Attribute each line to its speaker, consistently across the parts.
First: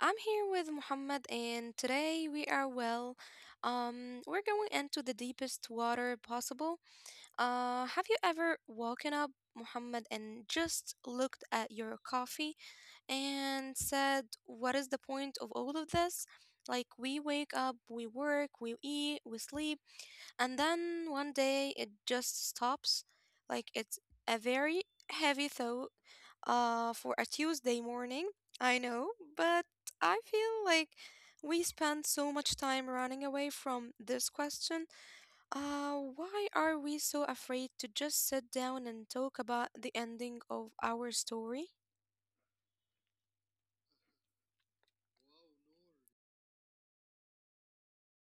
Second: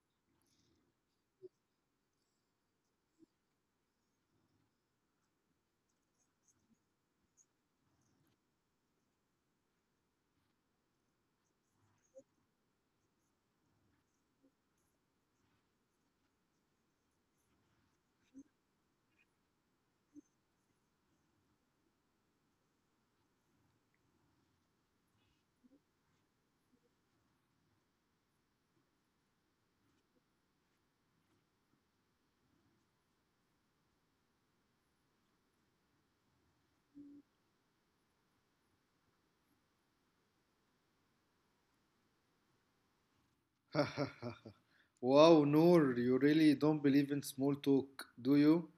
Speaker 1: I'm here with Muhammad, and today we are well. We're going into the deepest water possible. Have you ever woken up, Muhammad, and just looked at your coffee and said, "What is the point of all of this?" Like we wake up, we work, we eat, we sleep, and then one day it just stops. Like it's a very heavy thought for a Tuesday morning. I know, but I feel like we spend so much time running away from this question. Why are we so afraid to just sit down and talk about the ending of our story?
Speaker 2: Wow, Noor, you really don't believe in small talk, do you?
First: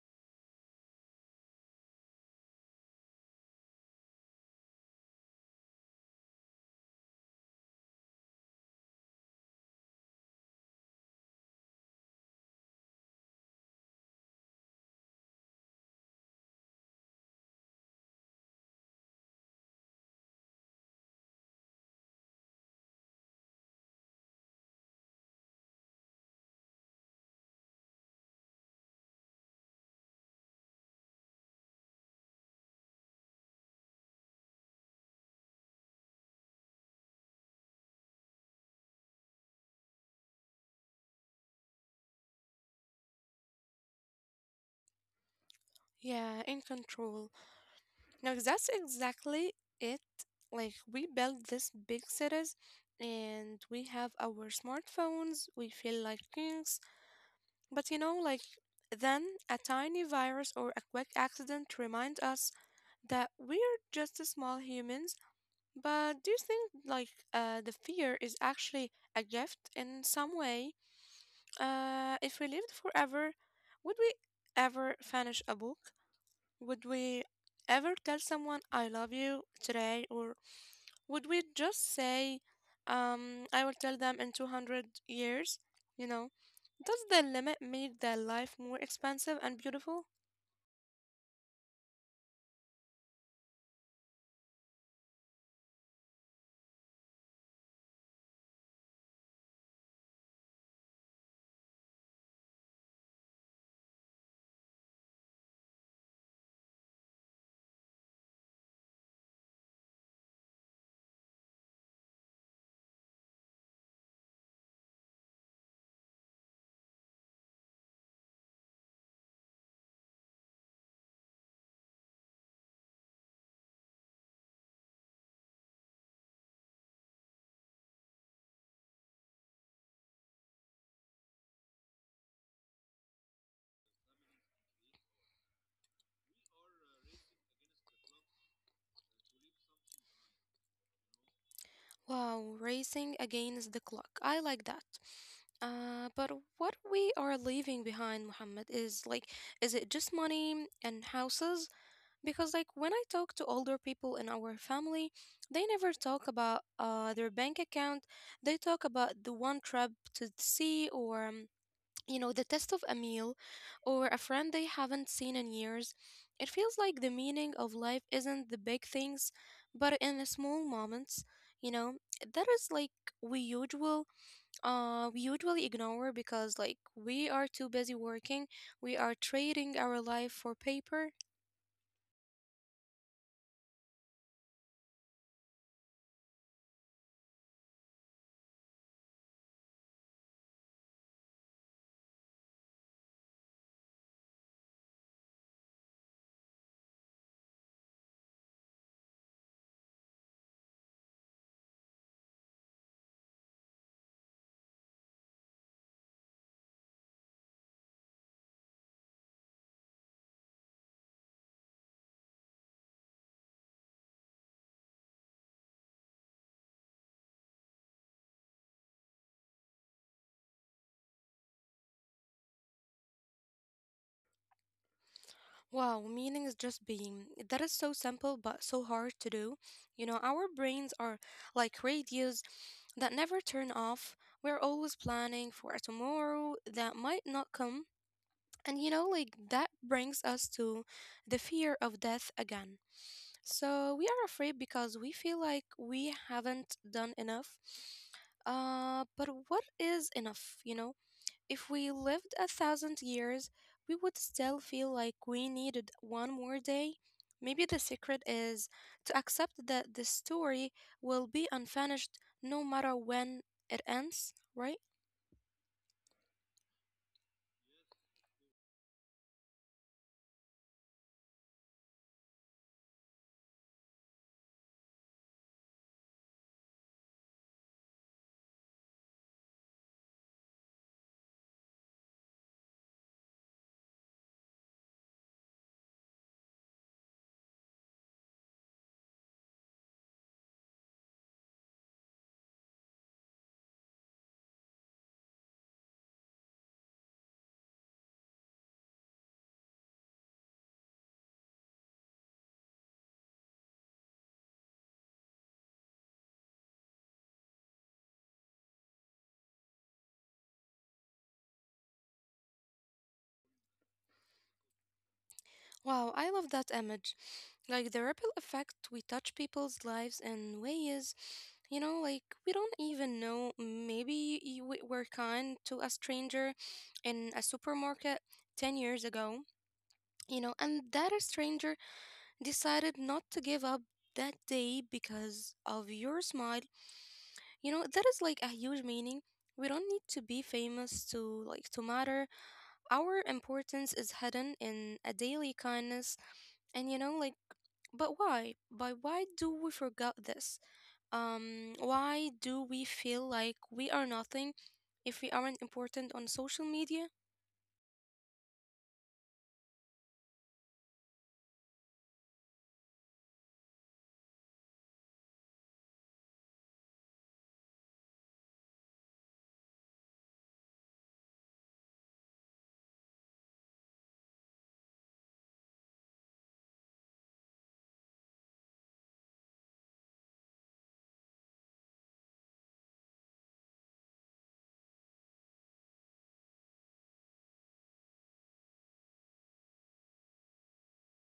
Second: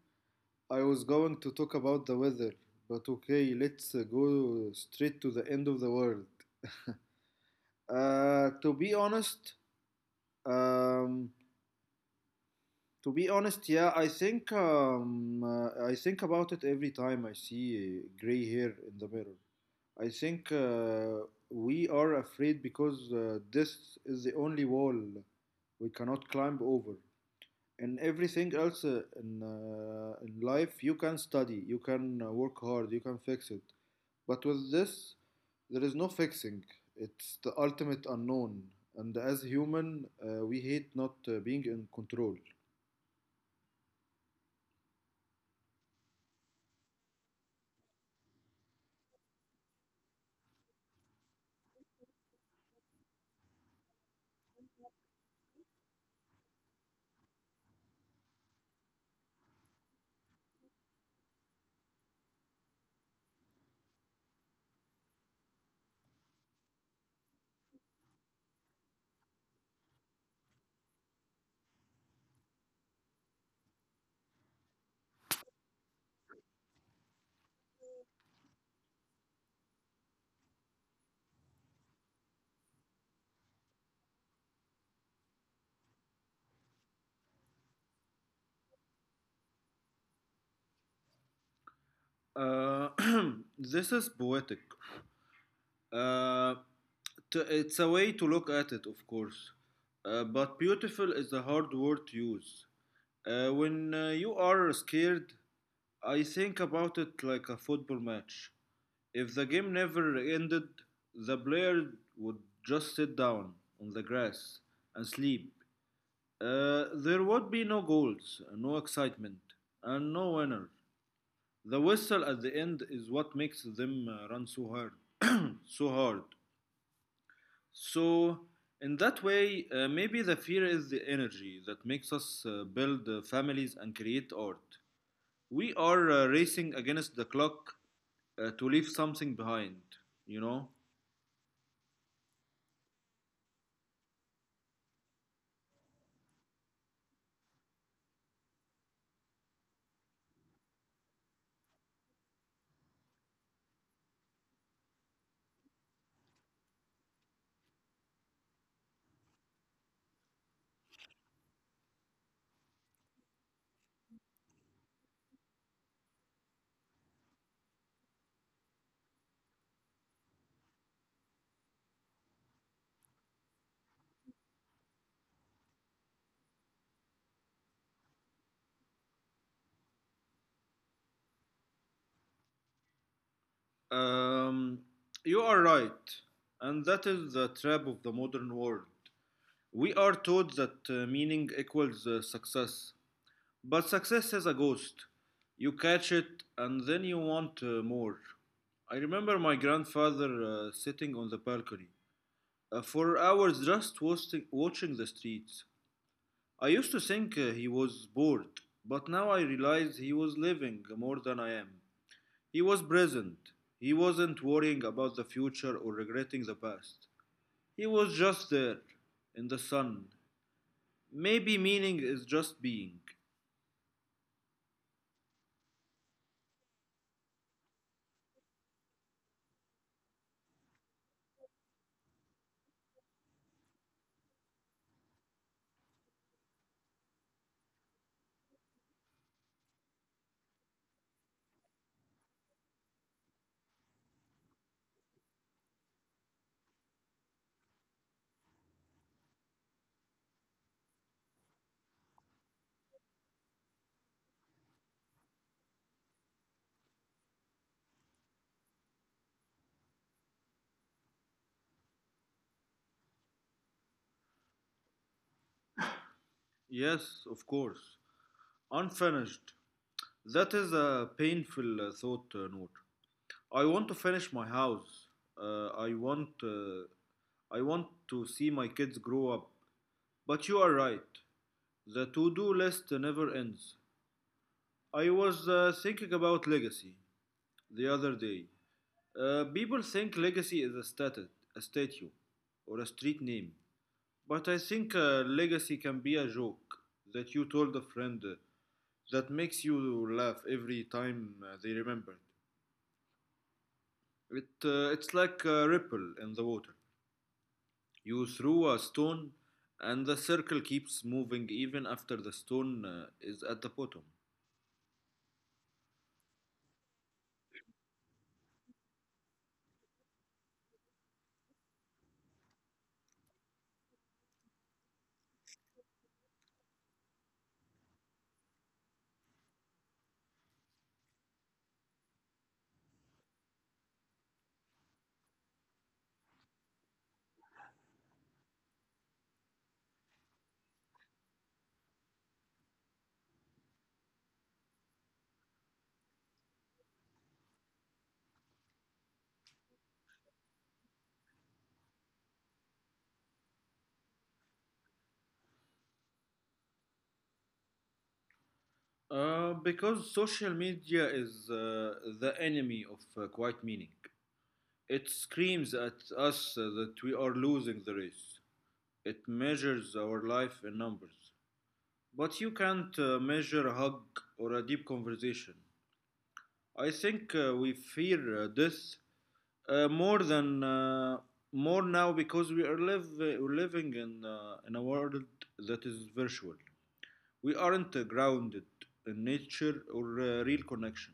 Speaker 2: I was going to talk about the weather, but okay, let's go straight to the end of the world. To be honest, um, yeah, I think I think about it every time I see gray hair in the mirror. I think we are afraid because this is the only wall we cannot climb over. In everything else, in life you can study, you can work hard, you can fix it. But with this, there is no fixing. It's the ultimate unknown. And as human, we hate not being in control.
Speaker 1: Yeah, in control. No, that's exactly it. Like we build these big cities and we have our smartphones, we feel like kings. But you know, like then a tiny virus or a quick accident remind us that we're just small humans. But do you think like the fear is actually a gift in some way? If we lived forever, would we ever finish a book? Would we ever tell someone I love you today, or would we just say, I will tell them in 200 years? You know, does the limit make their life more expensive and beautiful?
Speaker 2: Uh, this is poetic. Uh, it's a way to look at it, of course. But beautiful is a hard word to use. When you are scared, I think about it like a football match. If the game never ended, the player would just sit down on the grass and sleep. There would be no goals, no excitement, and no winner. The whistle at the end is what makes them run so hard, so hard. So, in that way, maybe the fear is the energy that makes us build families and create art. We are racing against the clock to leave something behind, you know?
Speaker 1: Wow, racing against the clock. I like that. But what we are leaving behind, Muhammad, is like, is it just money and houses? Because, like, when I talk to older people in our family, they never talk about their bank account. They talk about the one trip to the sea or, you know, the test of a meal or a friend they haven't seen in years. It feels like the meaning of life isn't the big things, but in the small moments, you know, that is like we usual we usually ignore because like we are too busy working, we are trading our life for paper.
Speaker 2: Um, you are right, and that is the trap of the modern world. We are taught that meaning equals success, but success is a ghost. You catch it, and then you want more. I remember my grandfather sitting on the balcony for hours, just watching the streets. I used to think he was bored, but now I realize he was living more than I am. He was present. He wasn't worrying about the future or regretting the past. He was just there, in the sun. Maybe meaning is just being.
Speaker 1: Wow, meaning is just being. That is so simple but so hard to do. You know, our brains are like radios that never turn off. We're always planning for a tomorrow that might not come. And you know, like that brings us to the fear of death again. So we are afraid because we feel like we haven't done enough. But what is enough, you know? If we lived a thousand years, we would still feel like we needed one more day. Maybe the secret is to accept that the story will be unfinished no matter when it ends, right?
Speaker 2: Yes, of course. Unfinished. That is a painful thought, Noor. I want to finish my house. Uh, I want. Uh, I want to see my kids grow up. But you are right. The to do list never ends. I was thinking about legacy the other day. People think legacy is a statue, or a street name, but I think legacy can be a joke that you told a friend that makes you laugh every time they remember it. It's like a ripple in the water. You throw a stone, and the circle keeps moving even after the stone is at the bottom.
Speaker 1: Wow, I love that image. Like the ripple effect, we touch people's lives in ways, you know, like we don't even know. We were kind to a stranger in a supermarket 10 years ago, you know, and that stranger decided not to give up that day because of your smile. You know, that is like a huge meaning. We don't need to be famous to like to matter. Our importance is hidden in a daily kindness. And you know, like but why? But why do we forget this? Why do we feel like we are nothing if we aren't important on social media?
Speaker 2: Because social media is the enemy of quiet meaning. It screams at us that we are losing the race. It measures our life in numbers. But you can't measure a hug or a deep conversation. I think we fear death uh, more than uh, more now because we're living in a world that is virtual. We aren't grounded in nature or real connection.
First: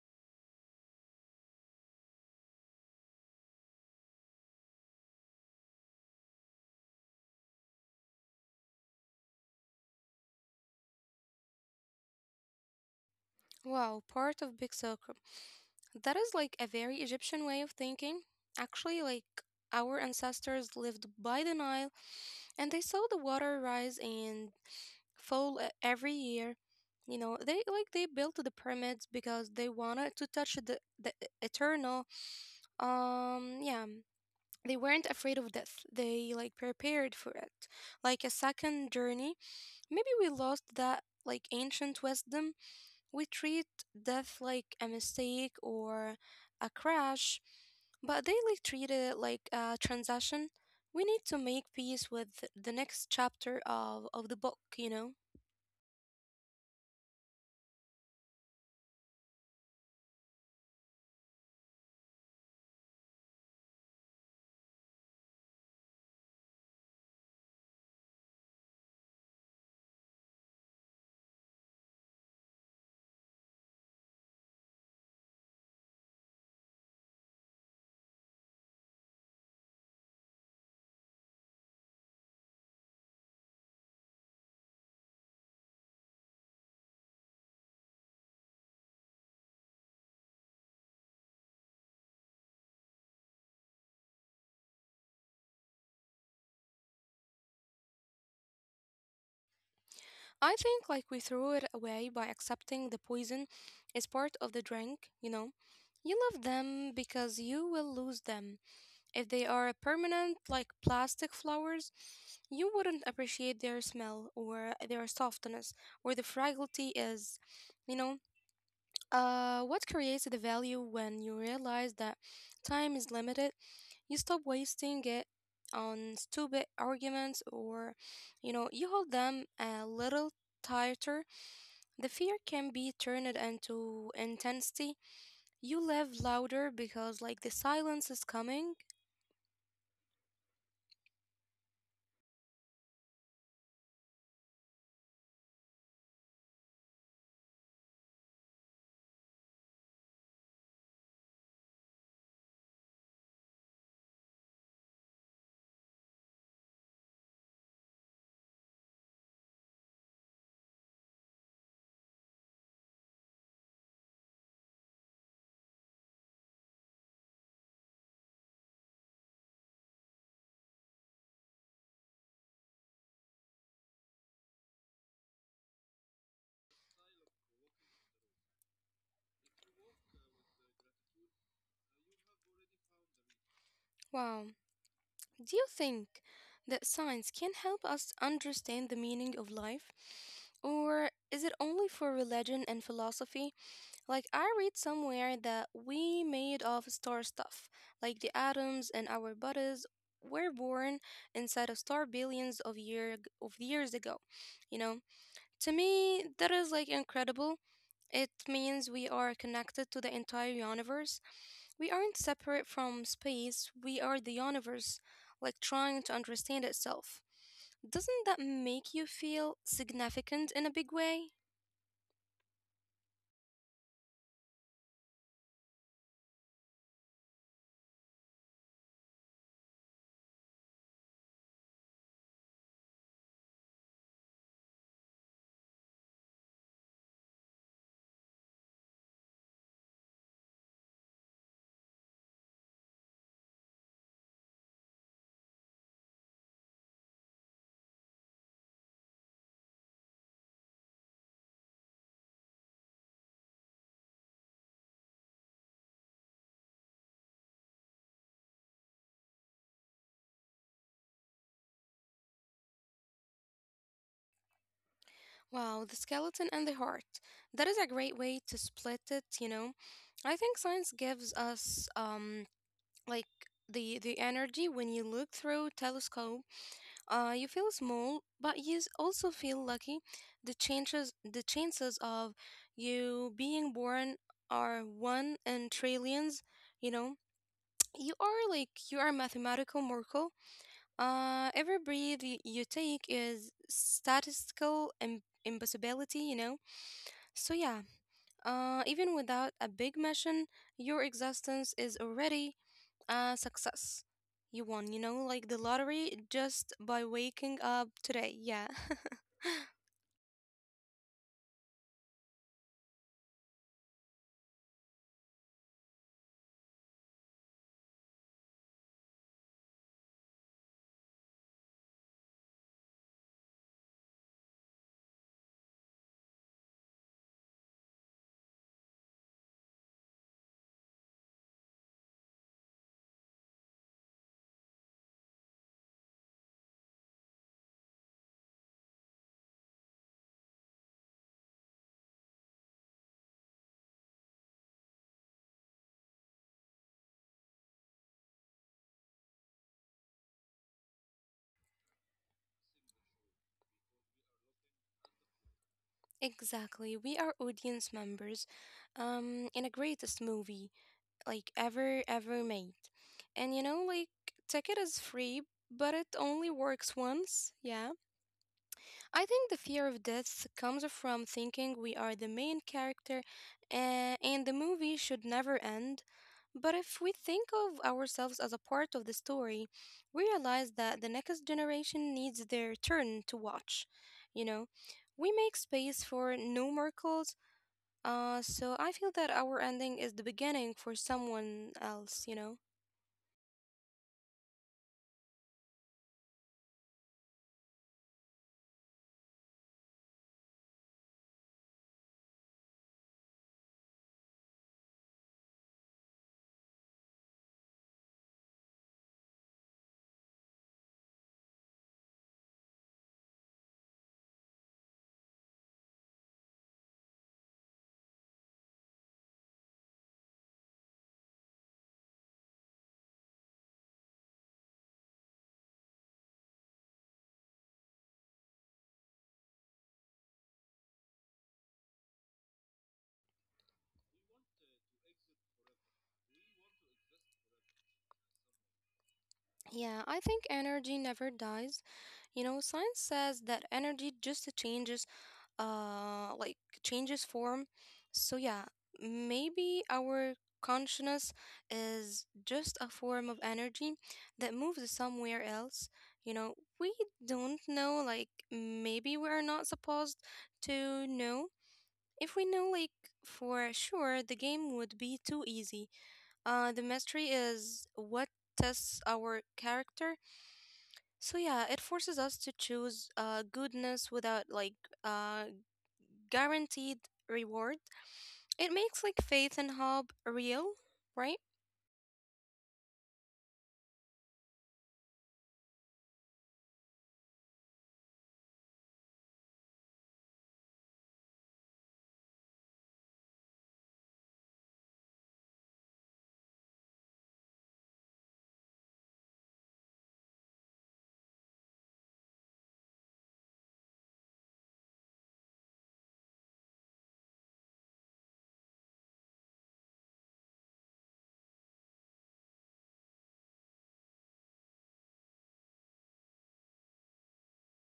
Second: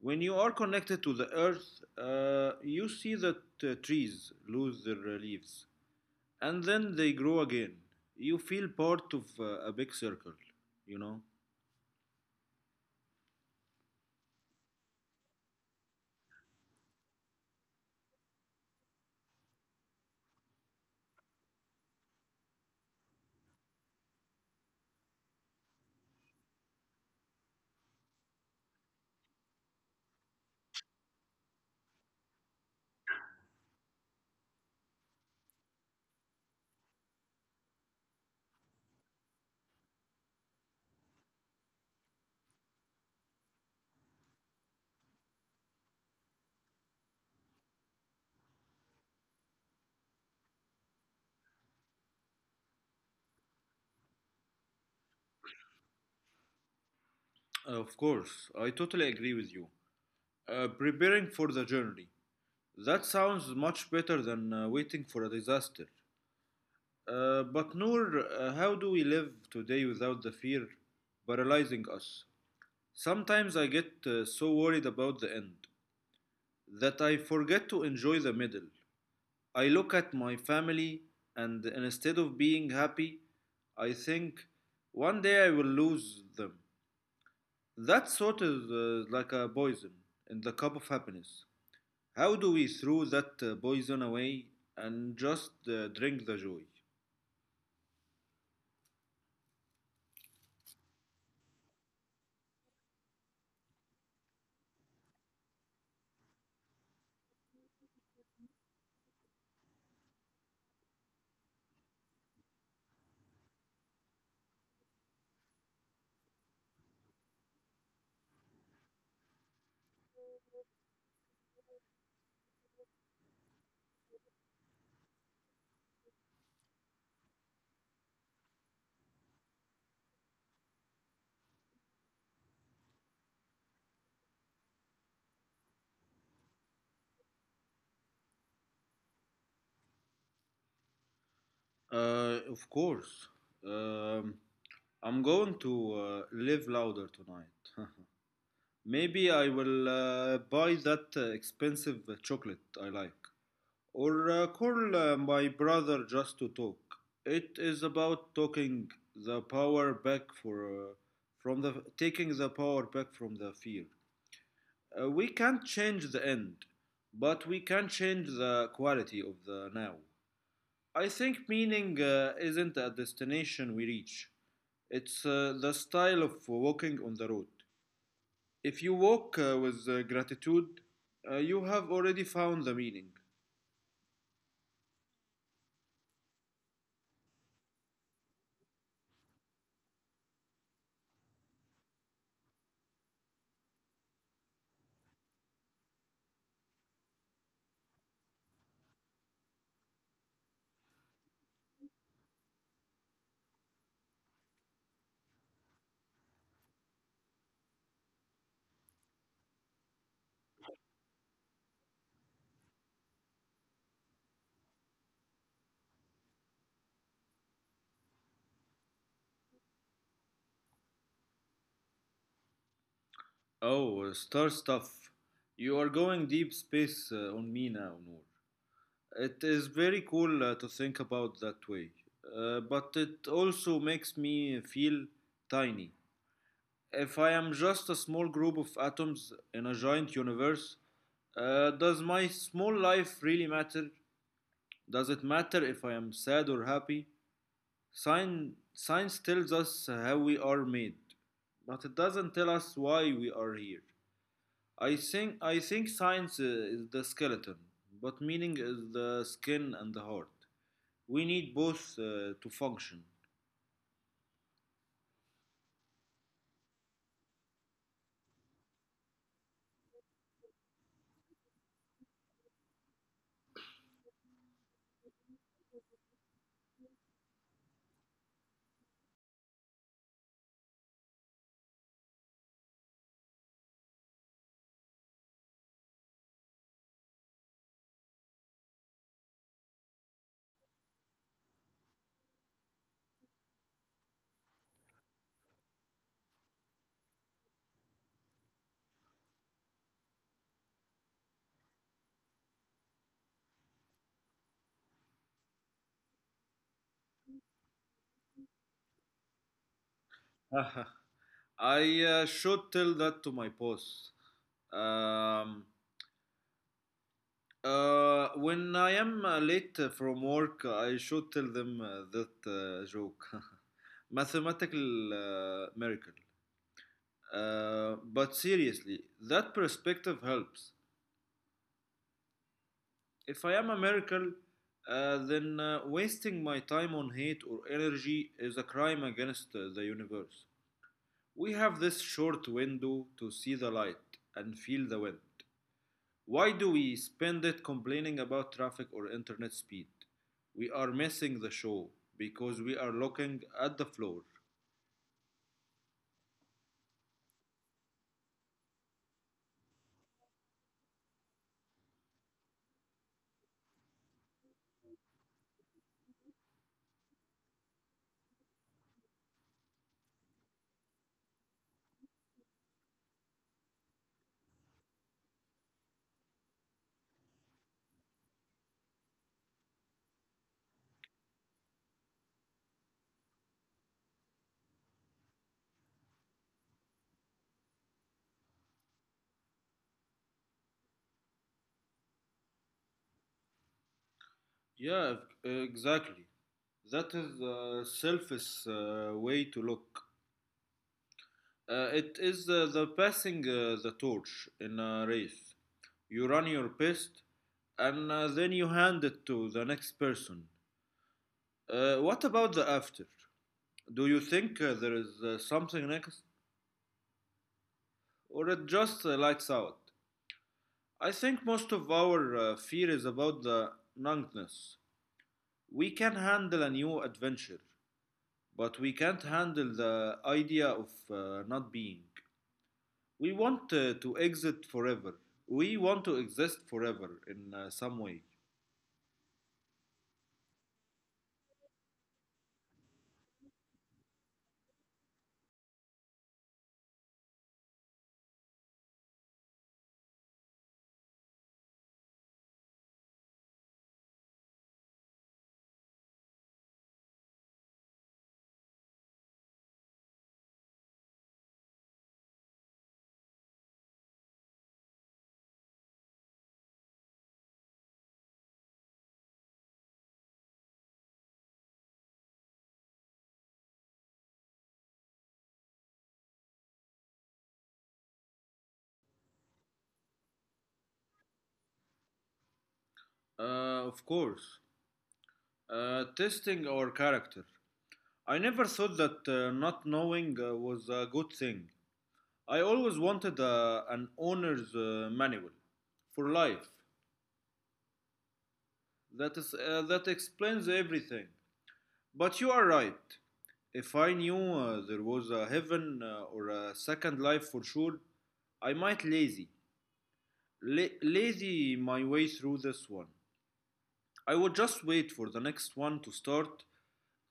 Speaker 2: When you are connected to the earth, you see that trees lose their leaves, and then they grow again. You feel part of a big circle, you know?
Speaker 1: Wow, part of big circle. That is like a very Egyptian way of thinking. Actually, like our ancestors lived by the Nile and they saw the water rise and every year. You know, they like they built the pyramids because they wanted to touch the eternal. Yeah, they weren't afraid of death. They like prepared for it, like a second journey. Maybe we lost that like ancient wisdom. We treat death like a mistake or a crash, but they like treat it like a transaction. We need to make peace with the next chapter of the book, you know?
Speaker 2: Of course, I totally agree with you. Preparing for the journey. That sounds much better than waiting for a disaster. But Noor, how do we live today without the fear paralyzing us? Sometimes I get so worried about the end that I forget to enjoy the middle. I look at my family, and instead of being happy, I think one day I will lose them. That sort of like a poison in the cup of happiness. How do we throw that poison away and just drink the joy?
Speaker 1: I think like we threw it away by accepting the poison is part of the drink, you know? You love them because you will lose them. If they are permanent, like plastic flowers, you wouldn't appreciate their smell or their softness or the fragility is, you know? What creates the value when you realize that time is limited? You stop wasting it on stupid arguments or, you know, you hold them a little tighter. The fear can be turned into intensity. You laugh louder because, like, the silence is coming.
Speaker 2: Of course. Um, I'm going to live louder tonight. Maybe I will buy that expensive chocolate I like, or call my brother just to talk. It is about talking the power back for from the taking the power back from the fear. We can't change the end, but we can change the quality of the now. I think meaning isn't a destination we reach. It's the style of walking on the road. If you walk with gratitude, you have already found the meaning.
Speaker 1: Wow. Do you think that science can help us understand the meaning of life? Or is it only for religion and philosophy? Like I read somewhere that we made of star stuff, like the atoms in our bodies were born inside a star billions of years ago. You know, to me that is like incredible. It means we are connected to the entire universe. We aren't separate from space. We are the universe, like trying to understand itself. Doesn't that make you feel significant in a big way?
Speaker 2: Oh, star stuff. You are going deep space on me now, Noor. It is very cool to think about that way, but it also makes me feel tiny. If I am just a small group of atoms in a giant universe, does my small life really matter? Does it matter if I am sad or happy? Science tells us how we are made, but it doesn't tell us why we are here. I think science is the skeleton, but meaning is the skin and the heart. We need both to function.
Speaker 1: Wow, the skeleton and the heart. That is a great way to split it, you know. I think science gives us like the energy when you look through telescope. You feel small, but also feel lucky. The chances of you being born are one in trillions, you know. You are like you are a mathematical miracle. Every breath you take is statistical impossibility, you know, so, yeah, even without a big mission, your existence is already a success. You won, you know, like the lottery just by waking up today. Yeah,
Speaker 2: I should tell that to my boss. Um, when I am late from work, I should tell them that joke. Mathematical miracle. But seriously, that perspective helps. If I am a miracle, then wasting my time on hate or energy is a crime against the universe. We have this short window to see the light and feel the wind. Why do we spend it complaining about traffic or internet speed? We are missing the show because we are looking at the floor.
Speaker 1: exactly. We are audience members in a greatest movie like ever, ever made. And you know, like, ticket is free, but it only works once. Yeah. I think the fear of death comes from thinking we are the main character and the movie should never end. But if we think of ourselves as a part of the story, we realize that the next generation needs their turn to watch. You know, we make space for new miracles, so I feel that our ending is the beginning for someone else, you know?
Speaker 2: Yeah, exactly. That is the selfish way to look. It is the passing the torch in a race. You run your best, and then you hand it to the next person. What about the after? Do you think there is something next, or it just lights out? I think most of our fear is about the numbness. We can handle a new adventure, but we can't handle the idea of not being. We want to exit forever. We want to exist forever in some way.
Speaker 1: Yeah, I think energy never dies. You know, science says that energy just changes, like changes form. So yeah, maybe our consciousness is just a form of energy that moves somewhere else. You know, we don't know. Like maybe we are not supposed to know. If we know, like for sure, the game would be too easy. The mystery is what tests our character, so yeah, it forces us to choose goodness without like uh, guaranteed reward. It makes like faith and hope real, right?
Speaker 2: Uh, of course. Testing our character. I never thought that not knowing was a good thing. I always wanted an owner's manual for life that explains everything. But you are right. If I knew there was a heaven or a second life for sure, I might lazy. Lazy my way through this one. I would just wait for the next one to start,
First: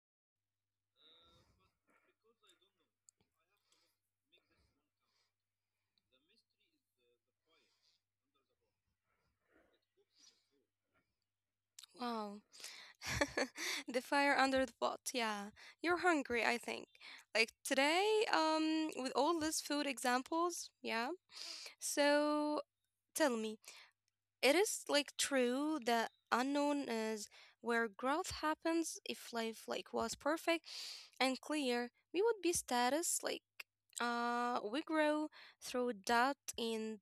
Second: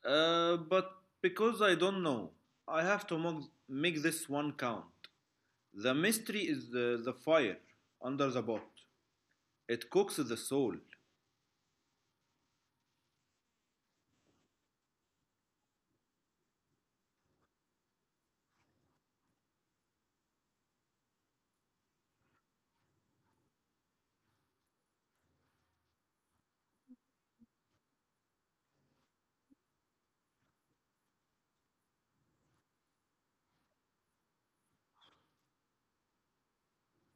Speaker 2: but because I don't know, I have to make this one count. The mystery is the fire under the pot. It cooks the soul.
Speaker 1: Wow. the fire under the pot. Yeah. You're hungry, I think. Like today, with all these food examples, yeah. So tell me, it is like true that unknown is where growth happens. If life like was perfect and clear, we would be status. Like we grow through doubt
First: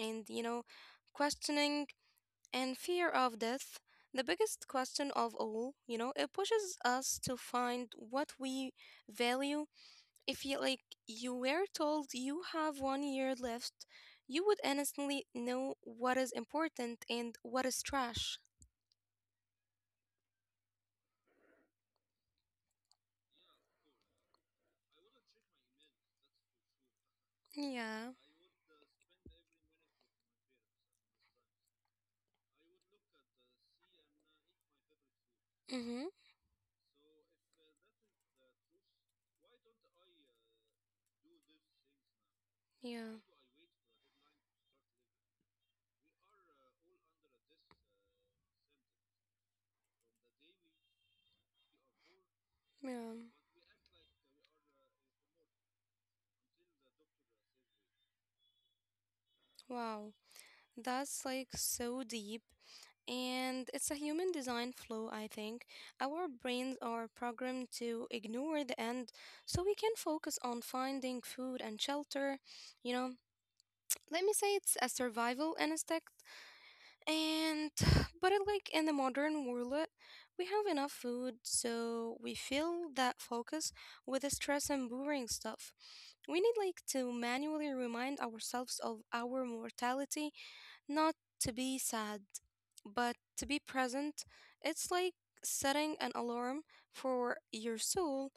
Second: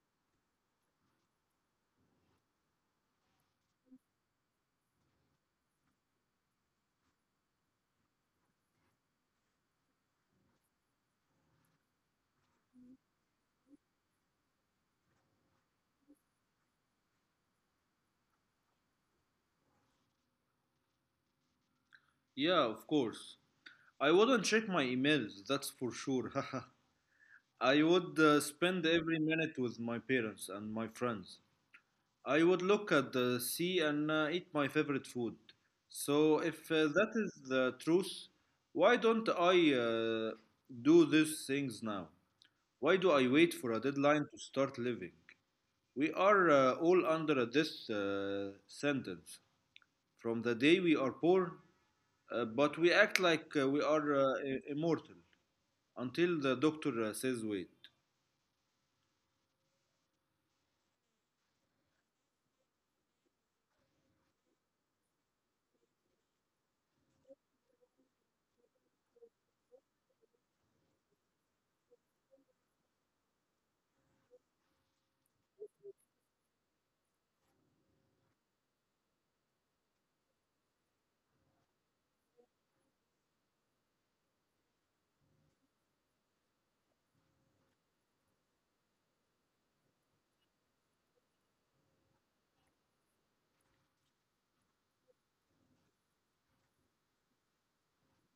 Speaker 1: and you know questioning and fear of death. The biggest question of all, you know, it pushes us to find what we value. If you like you were told you have one year left, you would instantly know what is important and what is trash.
Speaker 2: Yeah, of course. I wouldn't check my emails, that's for sure. I
Speaker 1: Yeah.
Speaker 2: would spend every minute with my parents and my friends. I would look at the sea and eat my favorite food.
Speaker 1: Mm-hmm.
Speaker 2: So, if that is the truth, why don't I do these things now? Why
Speaker 1: Yeah.
Speaker 2: do I wait for a deadline to start living? We are all under this sentence from the day we are born, but we
Speaker 1: Yeah.
Speaker 2: act like we are immortal until the doctor says, "Wait."
Speaker 1: Wow. That's like so deep. And it's a human design flaw, I think. Our brains are programmed to ignore the end so we can focus on finding food and shelter. You know, let me say it's a survival instinct. And but it, like in the modern world, we have enough food, so we fill that focus with the stress and boring stuff. We need like to manually remind ourselves of our mortality, not to be sad, but to be present. It's like setting an alarm for your soul.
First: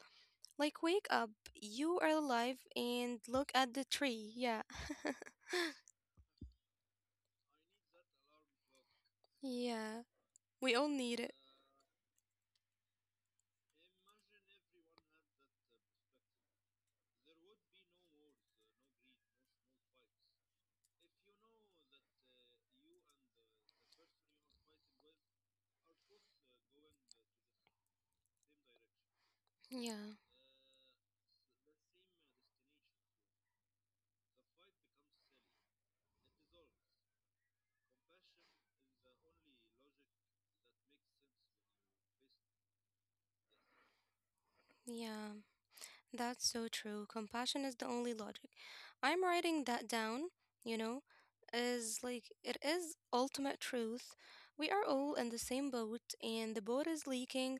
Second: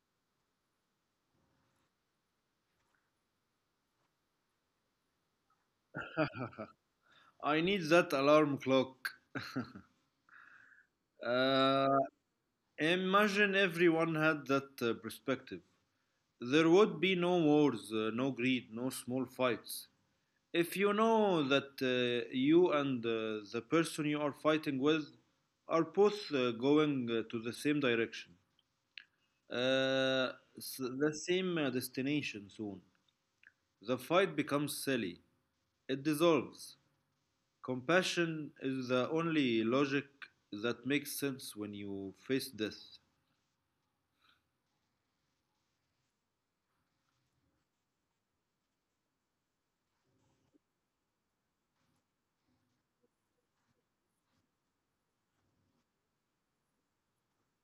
Speaker 1: Like wake up, you are alive, and look at the tree. Yeah,
Speaker 2: I need that alarm clock.
Speaker 1: yeah. We all need it.
Speaker 2: Uh, Imagine everyone had that perspective. There would be no wars, no greed, no small fights. If you know that you and the person you are fighting with are both going to the same direction,
Speaker 1: Yeah,
Speaker 2: the same destination soon. The fight becomes silly. It dissolves. Compassion is the only logic that makes sense when you face death.
Speaker 1: yeah. That's so true. Compassion is the only logic. I'm writing that down, you know, is like it is ultimate truth. We are all in the same boat and the boat is leaking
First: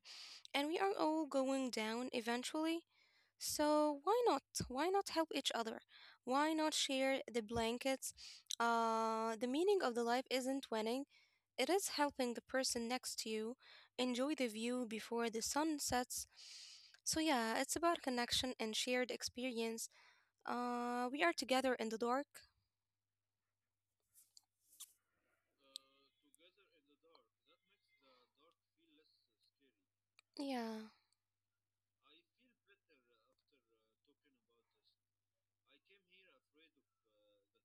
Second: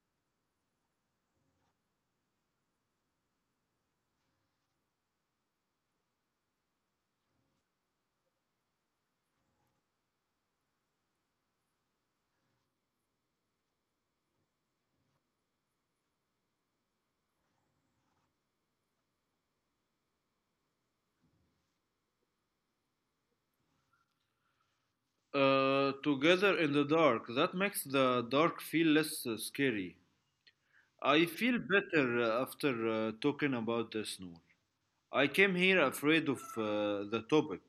Speaker 1: and we are all going down eventually. So why not? Why not help each other? Why not share the blankets? The meaning of the life isn't winning. It is helping the person next to you enjoy the view before the sun sets. So yeah, it's about connection and shared experience. We are together in the dark.
Speaker 2: Together in the dark, that makes the dark feel less scary.
Speaker 1: Yeah,
Speaker 2: I feel better after talking about this, Noor. I came here afraid of the topic,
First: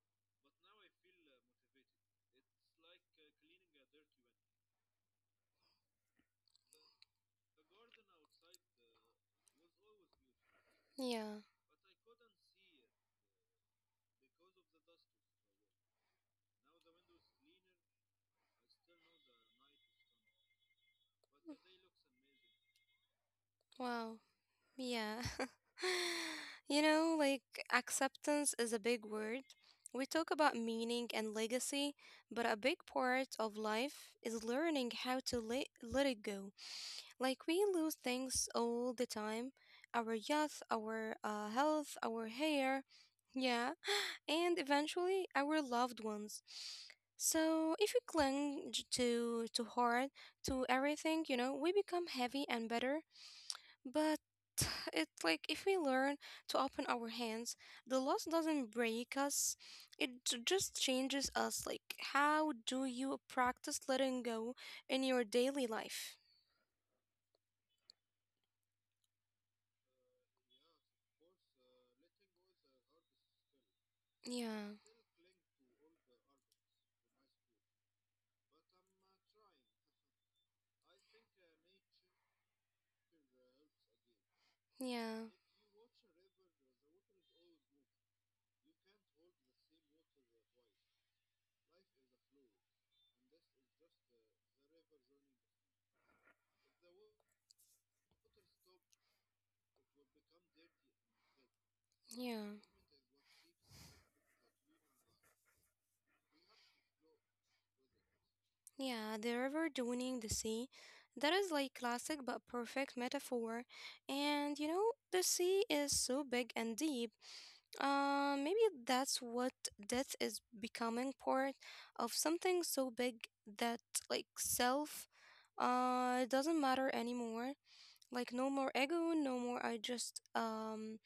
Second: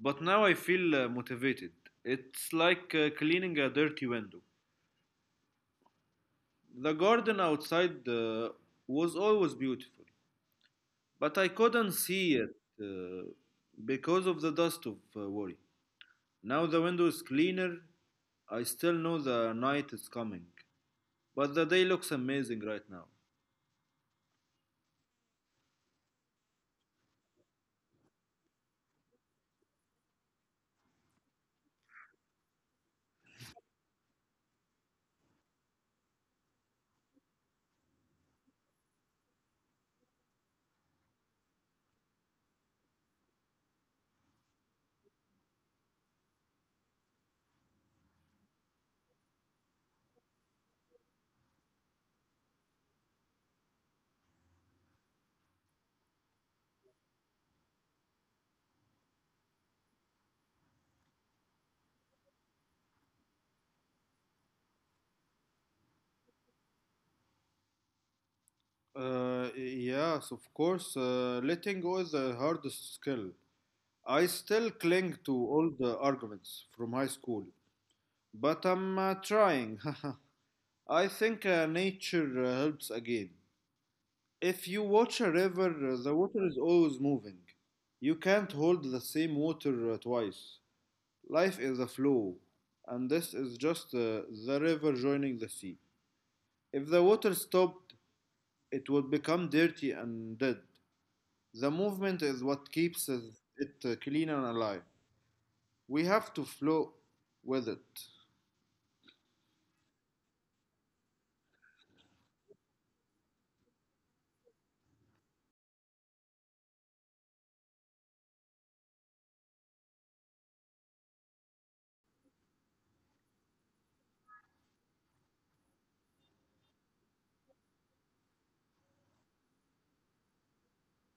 Speaker 2: but now I feel motivated. It's like cleaning a dirty window. The garden outside was always beautiful, but I
Speaker 1: yeah.
Speaker 2: couldn't see it uh, because of the dust of worry. Now the window is cleaner. I still know the night is coming, but the day looks amazing right now.
Speaker 1: Wow. Yeah. you know, like acceptance is a big word. We talk about meaning and legacy, but a big part of life is learning how to let it go. Like we lose things all the time, our youth, our health, our hair. Yeah. And eventually our loved ones. So if you cling to hard to everything, you know, we become heavy and bitter, but it's like if we learn to open our hands, the loss doesn't break us. It just changes us. Like, how do you practice letting go in your daily life?
Speaker 2: Yes, of course. Letting go is the hardest skill. I still cling to
Speaker 1: Yeah,
Speaker 2: all the arguments from high school, but I'm trying. I think nature helps again. If you watch a river,
Speaker 1: yeah,
Speaker 2: the water is always moving. You can't hold the same water twice. Life is a flow, and this is just the river joining the sea. If the water stopped, it would become dirty and dead. The movement is what
Speaker 1: yeah.
Speaker 2: keeps it clean and alive. We have to flow with it.
Speaker 1: Yeah, the river joining the sea. That is like classic but perfect metaphor. And you know, the sea is so big and deep. Maybe that's what death is becoming part of something so big that like self doesn't matter anymore. Like no more ego, no more I just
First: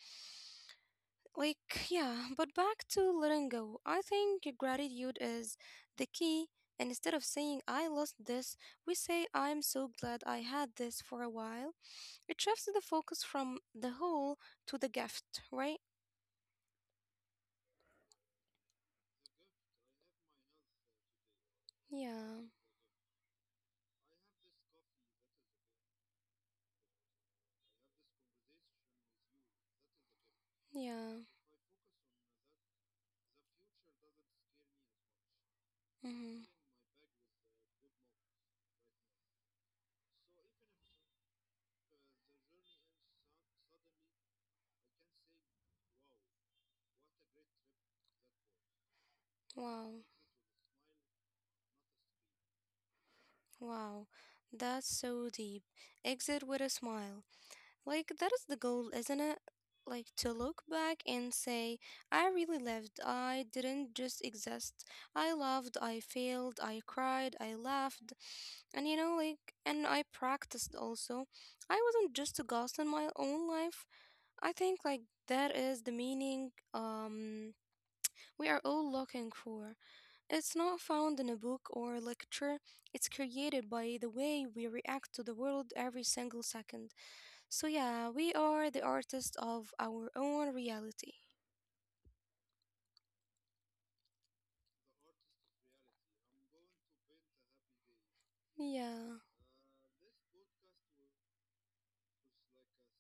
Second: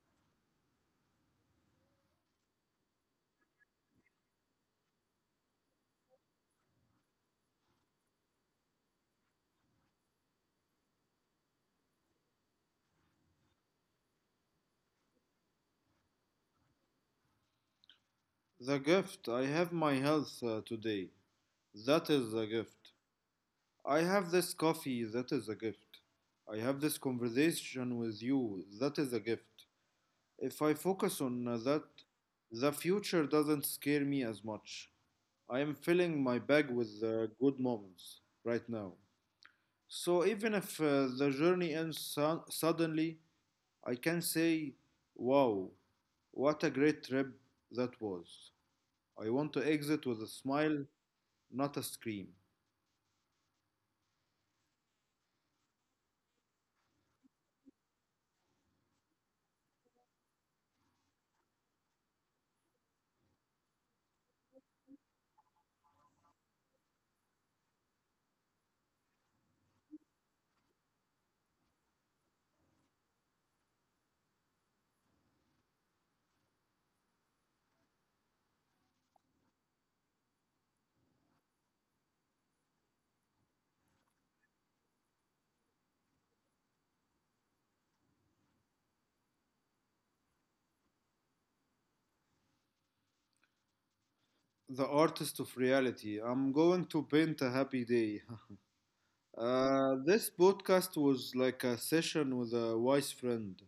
Speaker 1: like, yeah, but back to letting go. I think gratitude is the key. And instead of saying, I lost this, we say, I'm so glad I had this for a while. It shifts the focus from the whole to the gift, right?
Speaker 2: The gift. I have my health today. That
Speaker 1: Yeah,
Speaker 2: is the gift. I have this coffee that is a gift. I have this conversation with you that is a gift. If I
Speaker 1: yeah.
Speaker 2: focus on that, the future doesn't scare me as much. I am
Speaker 1: Mm-hmm.
Speaker 2: filling my bag with good moments right now. So even if the journey ends suddenly, I can say, wow, what a great trip that was. I want
Speaker 1: Wow,
Speaker 2: to exit with a smile, not a scream.
Speaker 1: wow. That's so deep. Exit with a smile. Like, that is the goal, isn't it? Like, to look back and say, I really lived. I didn't just exist. I loved, I failed, I cried, I laughed. And you know, like, and I practiced also. I wasn't just a ghost in my own life. I think, like, that is the meaning, we are all looking for. It's not found in a book or a lecture, it's created by the way we react to the world every single second. So, yeah, we are the artists of our own reality.
Speaker 2: The artist of reality. I'm going to paint a happy day.
Speaker 1: Yeah,
Speaker 2: This podcast was like a session with a wise friend.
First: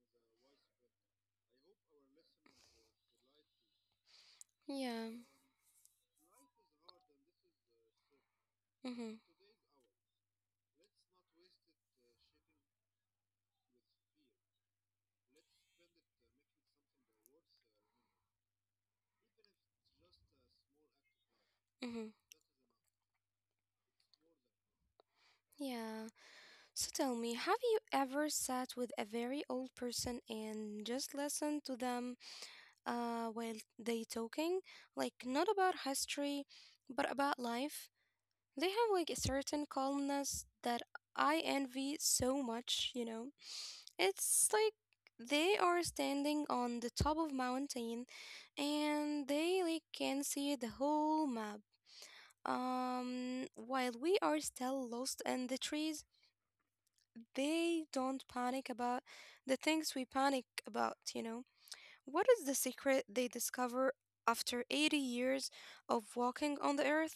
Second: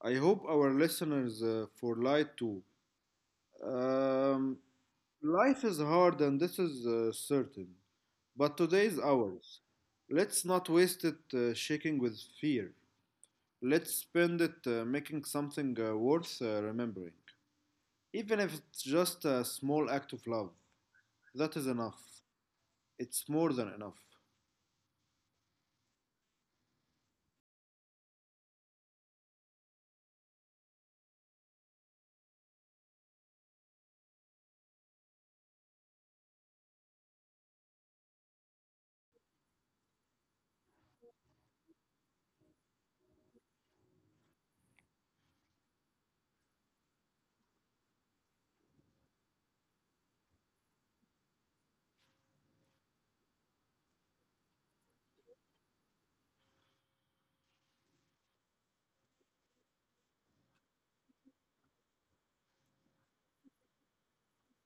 Speaker 2: I hope our listeners for light too. Um,
Speaker 1: yeah,
Speaker 2: Life is hard and this is certain, but today is
Speaker 1: mm-hmm,
Speaker 2: ours. Let's not waste it shaking with fear. Let's spend it making something worth remembering. Even if it's just a small act of love, that is
Speaker 1: mm-hmm,
Speaker 2: enough. It's more than enough.
Speaker 1: yeah. So, tell me, have you ever sat with a very old person and just listened to them while they talking? Like, not about history, but about life? They have like a certain calmness that I envy so much, you know. It's like they are standing on the top of mountain and they like can see the whole map. While we are still lost in the trees, they don't panic about the things we panic about, you know. What is the secret they discover after 80 years of walking on the earth?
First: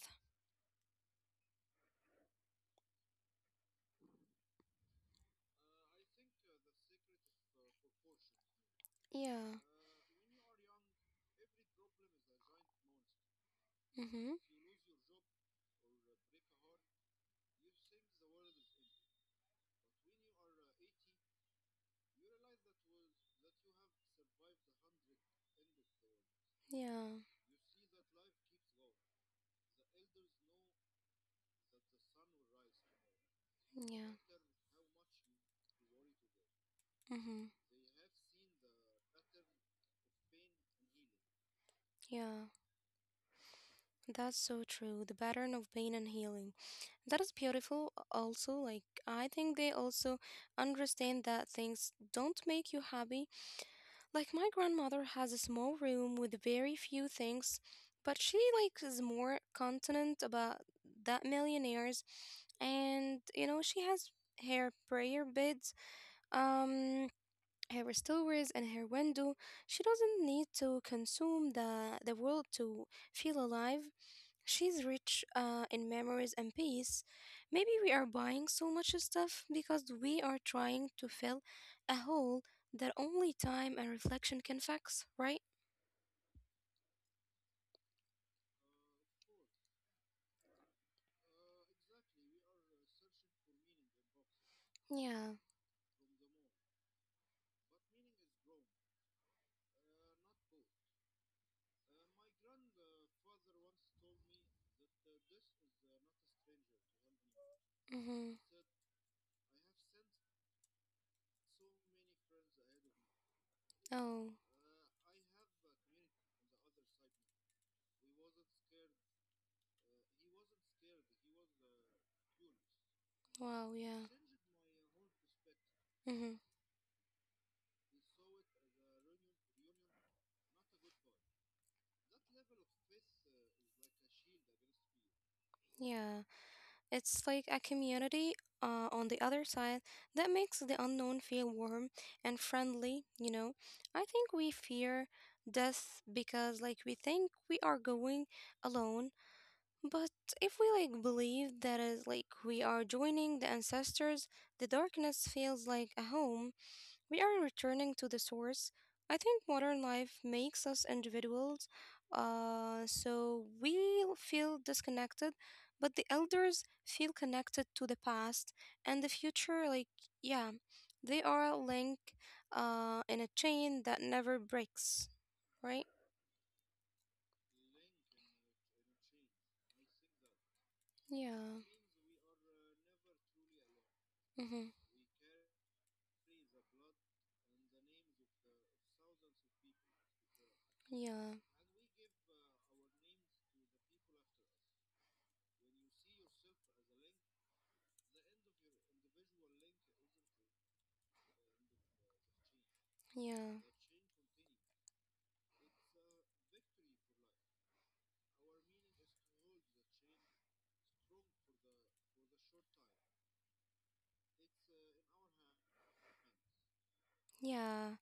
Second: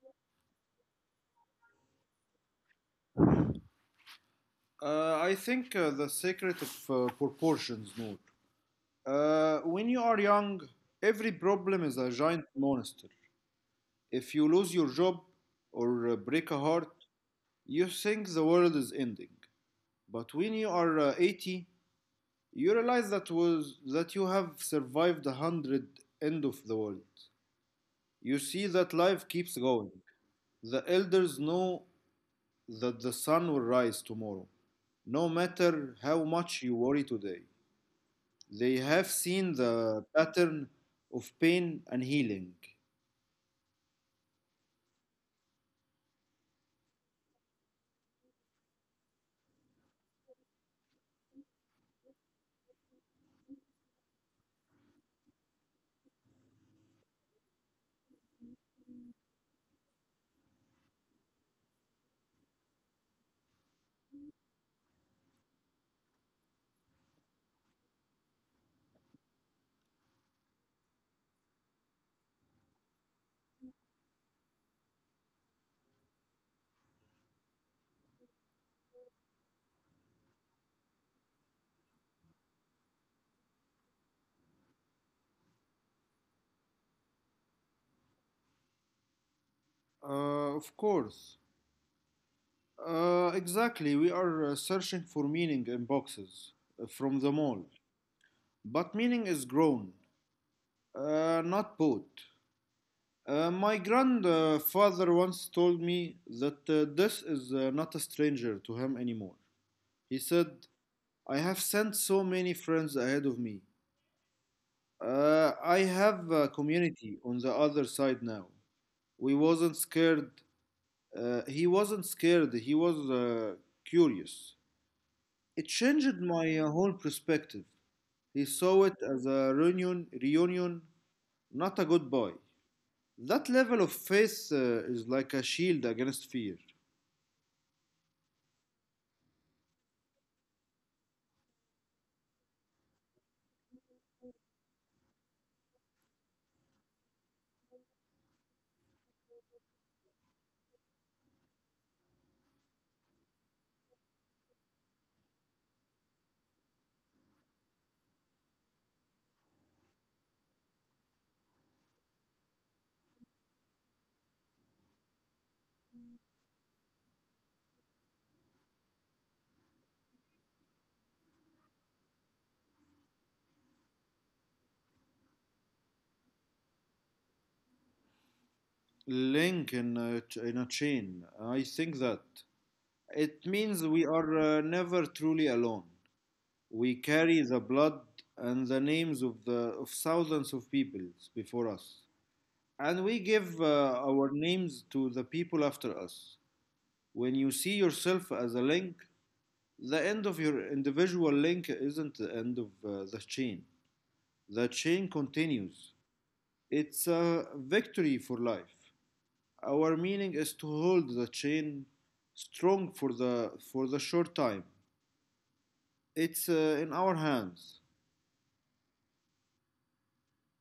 Speaker 2: I think the secret of proportions, Noor.
Speaker 1: Yeah.
Speaker 2: When you are young, every problem is a giant monster. If
Speaker 1: Mhm.
Speaker 2: you lose your job or break a heart, you think the world is ending. But when you are 80, you realize that was that you have survived a hundred end of the world.
Speaker 1: Yeah.
Speaker 2: You see that life keeps going. The elders know that the sun will rise tomorrow,
Speaker 1: Yeah.
Speaker 2: no matter how much you worry today.
Speaker 1: Mm-hmm.
Speaker 2: They have seen the pattern of pain and healing.
Speaker 1: Yeah, that's so true. The pattern of pain and healing. That is beautiful, also. Like, I think they also understand that things don't make you happy. Like, my grandmother has a small room with very few things, but she, like, is more continent about that millionaires. And, you know, she has her prayer beds, um, her stores, and her window. She doesn't need to consume the world to feel alive. She's rich in memories and peace. Maybe we are buying so much stuff because we are trying to fill a hole that only time and reflection can fix, right?
Speaker 2: Of course. Exactly. We are searching for meaning in boxes from the
Speaker 1: Yeah.
Speaker 2: mall. But meaning is grown, not bought. My grandfather once told me that this is not a stranger to him anymore. He said,
Speaker 1: Mm-hmm.
Speaker 2: I have sent so many friends ahead of me. I have a
Speaker 1: Oh,
Speaker 2: community on the other side now. We wasn't scared. He wasn't scared. He was curious. It
Speaker 1: wow,
Speaker 2: changed
Speaker 1: yeah.
Speaker 2: my whole perspective. He
Speaker 1: Mm-hmm.
Speaker 2: saw it as a reunion, not a goodbye. That level of faith is like a shield against fear,
Speaker 1: Yeah, it's like a community on the other side that makes the unknown feel warm and friendly, you know. I think we fear death because, like, we think we are going alone. But if we like believe that is like we are joining the ancestors, the darkness feels like a home. We are returning to the source. I think modern life makes us individuals, so we feel disconnected, but the elders feel connected to the past and the future. Like, yeah, they are a link in a chain that never breaks, right?
Speaker 2: link in a, in a chain. I think that it means
Speaker 1: Yeah,
Speaker 2: we are never truly alone. We
Speaker 1: mm-hmm.
Speaker 2: carry the blood and the names of the of thousands of peoples before us, and we give
Speaker 1: Yeah,
Speaker 2: our names to the people after us. When you see yourself as a link, the end of your individual link isn't the end of the chain. The chain continues.
Speaker 1: yeah.
Speaker 2: It's a victory for life. Our meaning is to hold the chain strong for the short time. It's in our hands.
Speaker 1: Yeah,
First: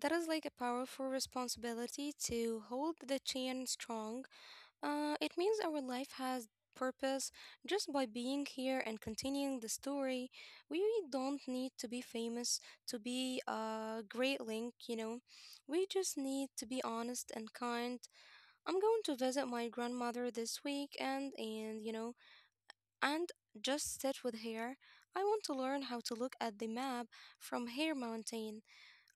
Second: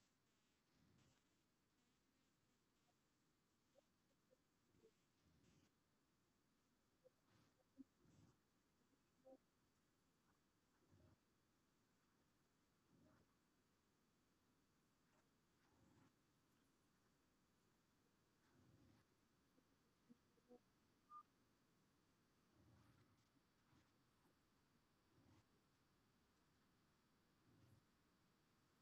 Speaker 1: that is like a powerful responsibility to hold the chain strong. It means our life has purpose just by being here and continuing the story. We don't need to be famous to be a great link, you know. We just need to be honest and kind. I'm going to visit my grandmother this week and you know, and just sit with her. I want to learn how to look at the map from her mountain.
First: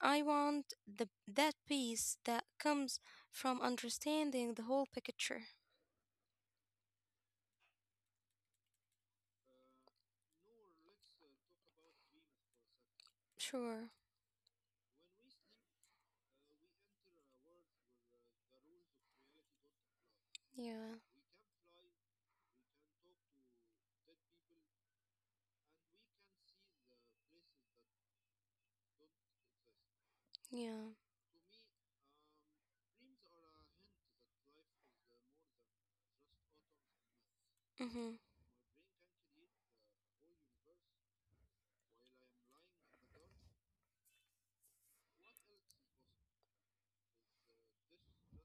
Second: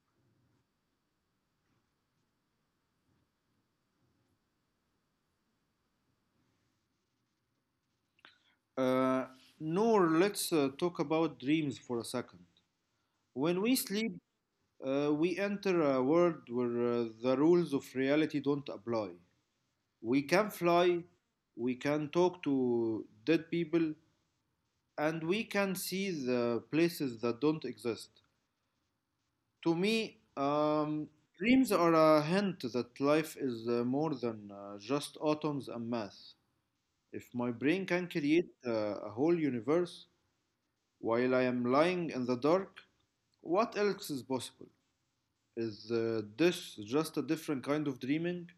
Speaker 1: I want the that peace that comes from understanding the whole picture.
Speaker 2: Uh, Nor, let's talk about dreams for a second. When we
Speaker 1: Sure.
Speaker 2: sleep, we enter a world where the rules of reality don't apply. We can
Speaker 1: Yeah.
Speaker 2: fly, we can talk to dead people, and we can see the places that don't exist. To me,
Speaker 1: Yeah.
Speaker 2: dreams are a hint that life is more than just atoms and math. If my brain can
Speaker 1: Mm-hmm.
Speaker 2: create a whole universe while I am lying in the dark, what else is possible? Is this just a different kind of dreaming?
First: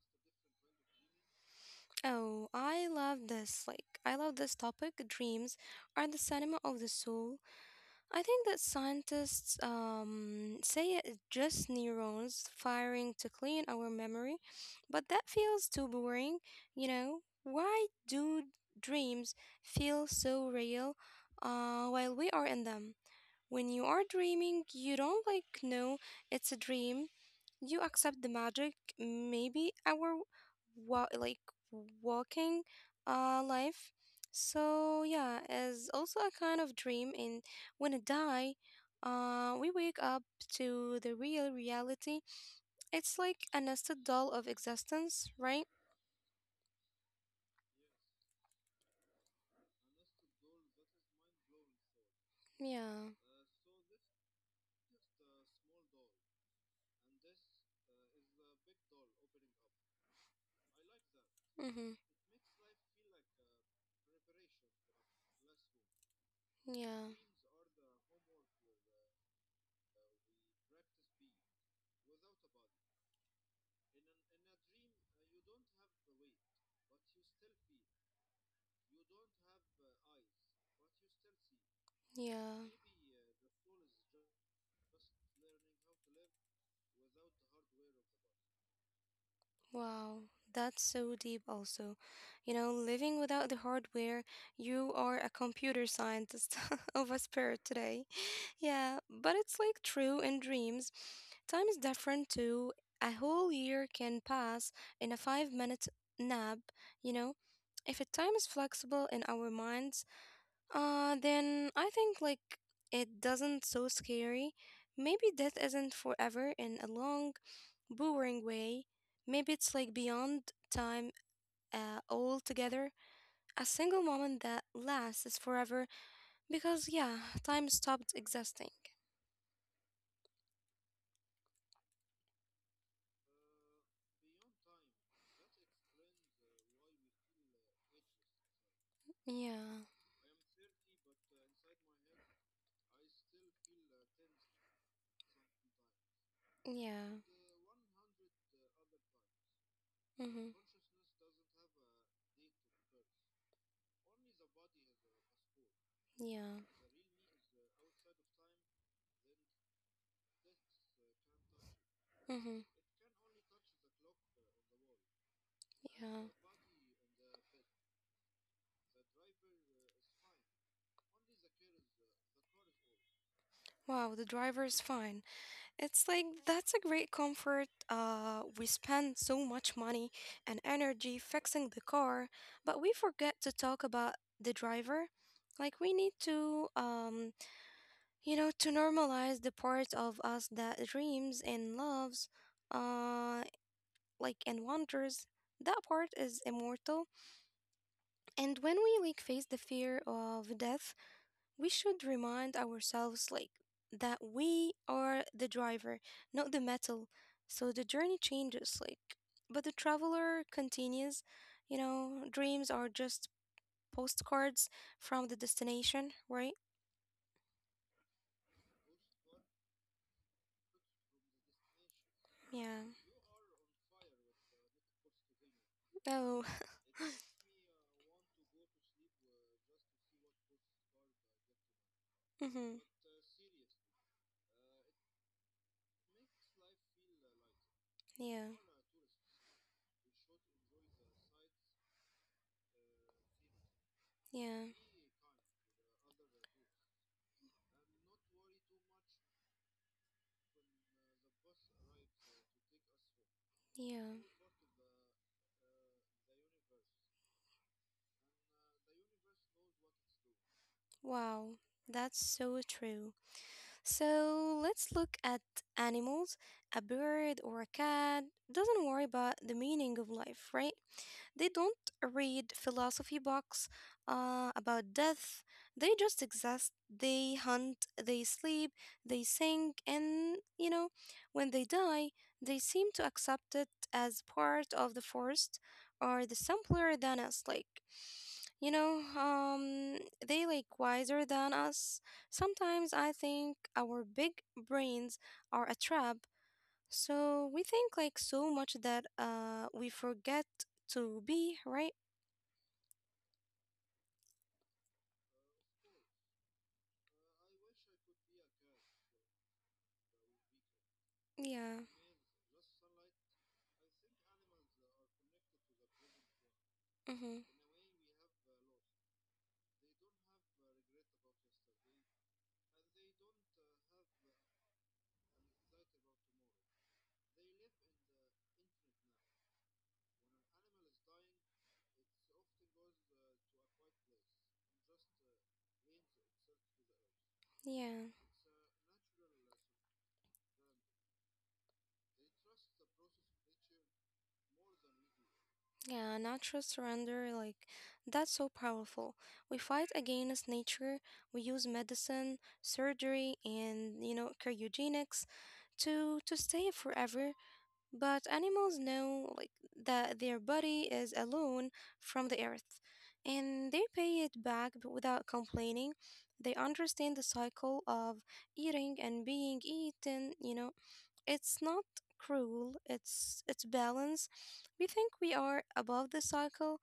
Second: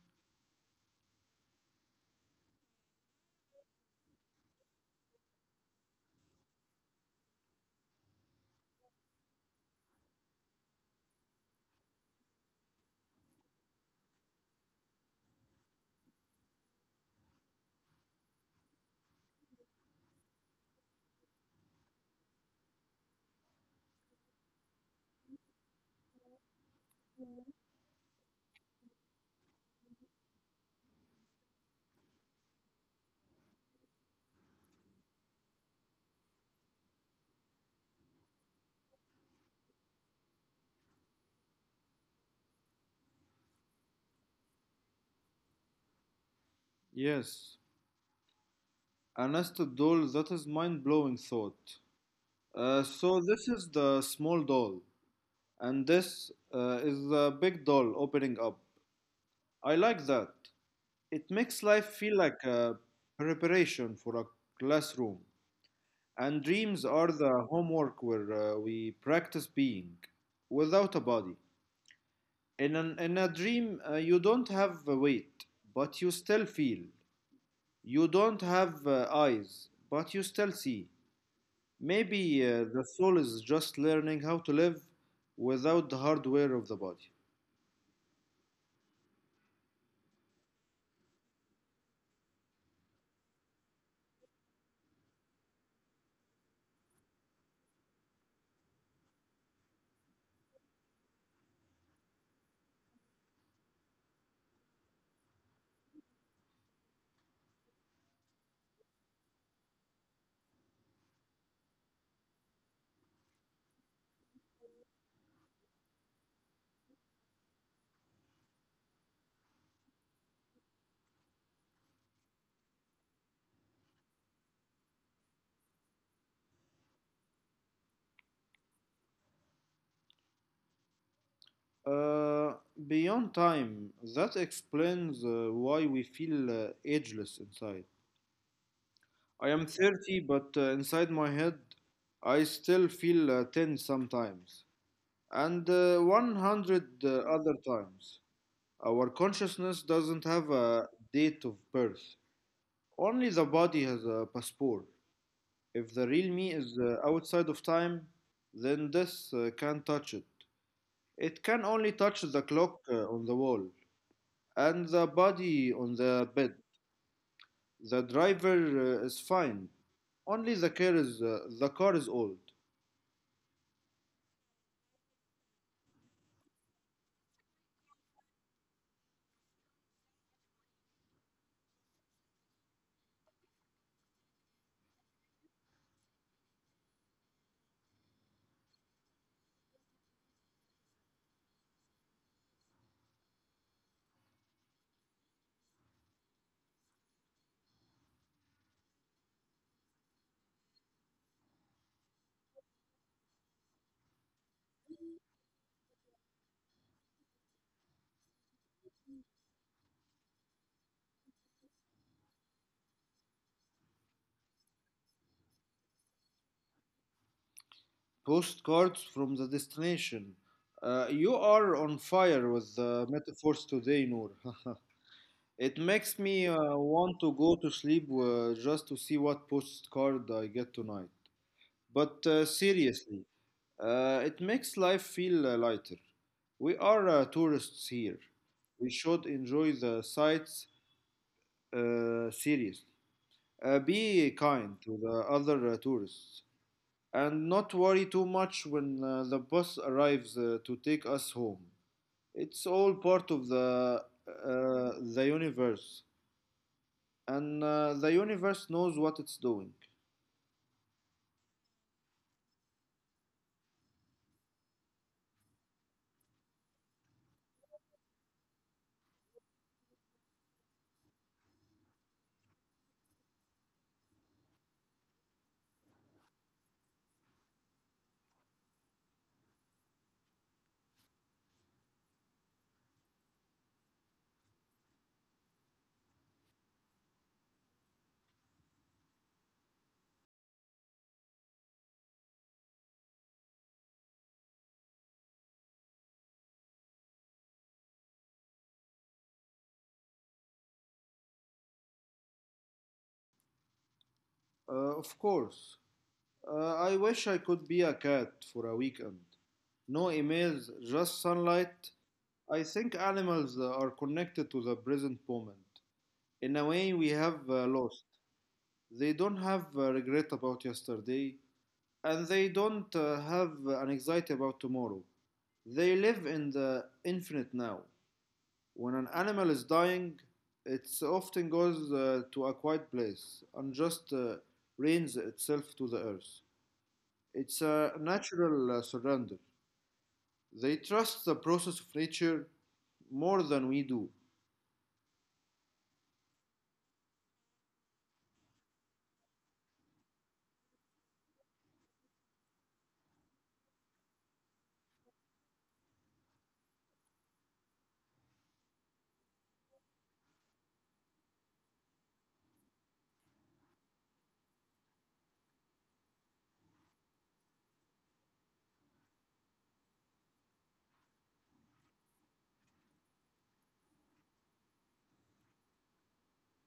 Speaker 1: Oh, I love this. Like, I love this topic. Dreams are the cinema of the soul. I think that scientists say it's just neurons firing to clean our memory, but that feels too boring. You know, why do dreams feel so real while we are in them? When you are dreaming, you don't like know it's a dream. You accept the magic. Maybe our wa- like walking life. So yeah, is also a kind of dream. And when I die, we wake up to the real reality. It's like a nested doll of existence, right?
Speaker 2: Yes, a nested doll, that is mind blowing thought.
Speaker 1: Yeah.
Speaker 2: So, this is the small doll, and this is the big doll opening up. I like that. It makes life
Speaker 1: Mm-hmm.
Speaker 2: feel like a preparation for a classroom, and dreams are
Speaker 1: Yeah.
Speaker 2: the homework where we practice being without a body. In a dream, you don't have a weight, but you still feel. You don't have eyes, but you still see. Maybe
Speaker 1: Yeah.
Speaker 2: the soul is just learning how to live without the hardware of the body.
Speaker 1: Wow, that's so deep, also. You know, living without the hardware, you are a computer scientist of a spirit today. Yeah, but it's like true in dreams. Time is different too. A whole year can pass in a 5 minute nap, you know? If a time is flexible in our minds, then I think like it doesn't so scary. Maybe death isn't forever in a long, boring way. Maybe it's like beyond time altogether. A single moment that lasts forever because yeah, time stopped existing.
Speaker 2: Uh, Beyond time, that explains why we feel ageless inside. I am
Speaker 1: Yeah,
Speaker 2: 30, but inside my head, I still feel 10 sometimes, and 100
Speaker 1: yeah,
Speaker 2: other times. Our consciousness doesn't have
Speaker 1: mm-hmm,
Speaker 2: a date of birth, only the body has a passport. If the real me
Speaker 1: yeah,
Speaker 2: is outside of time, then this can't touch it. It can only touch the
Speaker 1: mm-hmm,
Speaker 2: clock on the wall, and the body on the
Speaker 1: yeah.
Speaker 2: bed. The driver is fine. Only the car is old.
Speaker 1: Wow, the driver is fine. It's like that's a great comfort. We spend so much money and energy fixing the car, but we forget to talk about the driver. Like we need to, you know, to normalize the part of us that dreams and loves, uh, like and wonders. That part is immortal. And when we like face the fear of death we should remind ourselves like that we are the driver, not the metal. So the journey changes like but the traveler continues, you know, dreams are just postcards from the destination, right?
Speaker 2: Postcards from the destination. You are on fire with
Speaker 1: Yeah.
Speaker 2: the metaphors today, Noor. It makes me
Speaker 1: Oh.
Speaker 2: want to go to sleep just to see what postcard I get tonight. But
Speaker 1: Mhm.
Speaker 2: seriously, it makes life feel lighter. We are tourists here.
Speaker 1: Yeah.
Speaker 2: We should enjoy the sights seriously. Be kind
Speaker 1: Yeah.
Speaker 2: to the other tourists and not worry too much when the bus arrives to take us home. It's all part of
Speaker 1: Yeah.
Speaker 2: the universe, and the universe knows what it's doing.
Speaker 1: Wow, that's so true. So let's look at animals. A bird or a cat doesn't worry about the meaning of life, right? They don't read philosophy books about death. They just exist. They hunt, they sleep, they sing, and you know, when they die, they seem to accept it as part of the forest or the simpler than us. Like, you know, they like wiser than us. Sometimes I think our big brains are a trap. So we think like so much that we forget to be, right?
Speaker 2: Of course, I wish I could be a cat for a weekend. No emails, just
Speaker 1: Yeah.
Speaker 2: sunlight. I think animals are connected to the present moment. In a way, we
Speaker 1: Mm-hmm.
Speaker 2: have lost. They don't have regret about yesterday, and they don't have an anxiety about tomorrow. They live in the infinite now. When an animal is dying, it often goes to a quiet place and just rains itself to the earth. It's a
Speaker 1: Yeah.
Speaker 2: natural surrender. They trust the process of nature more than we do,
Speaker 1: Yeah. Natural surrender, like, that's so powerful. We fight against nature. We use medicine, surgery, and you know, cryogenics to stay forever. But animals know, like, that their body is alone from the earth, and they pay it back without complaining. They understand the cycle of eating and being eaten. You know, it's not cruel, it's balance. We think we are above the cycle,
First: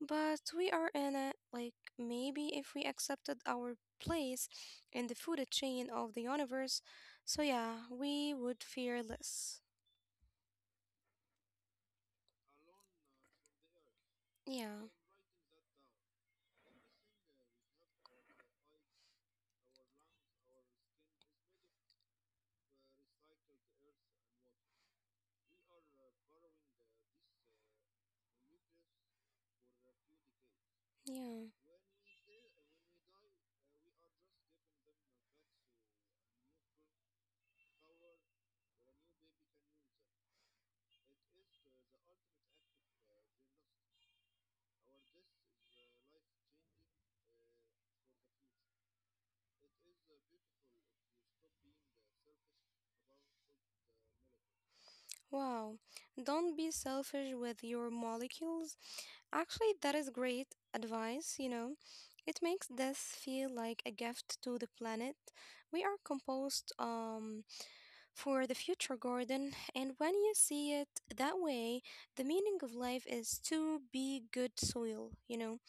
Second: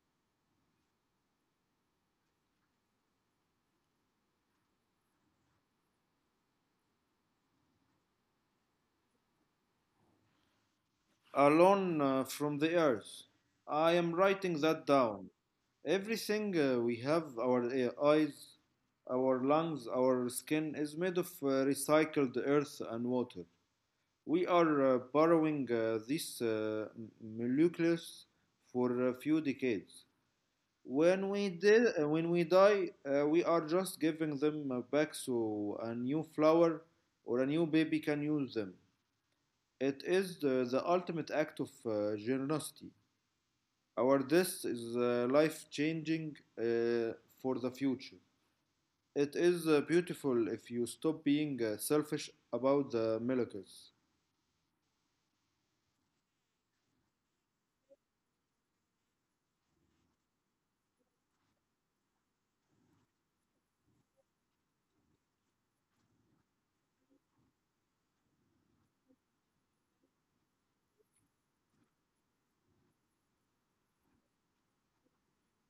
Speaker 1: but we are in it. Like maybe if we accepted our place in the food chain of the universe, so yeah, we would fear less.
Speaker 2: alone from the earth. I am writing
Speaker 1: Yeah,
Speaker 2: that down. Everything we have, our eyes, our lungs, our skin, is made of recycled earth and water. We are borrowing this molecules for a few decades. When
Speaker 1: yeah.
Speaker 2: we did, when we die, we are just giving them back so a new flower or a new baby can use them. It is the ultimate act of generosity. Our this is life changing for the future. It is beautiful if you stop being selfish about the miracles.
Speaker 1: Wow, don't be selfish with your molecules. Actually, that is great advice, you know. It makes this feel like a gift to the planet. We are composed for the future garden, and when you see it that way, the meaning of life is to be good soil, you know.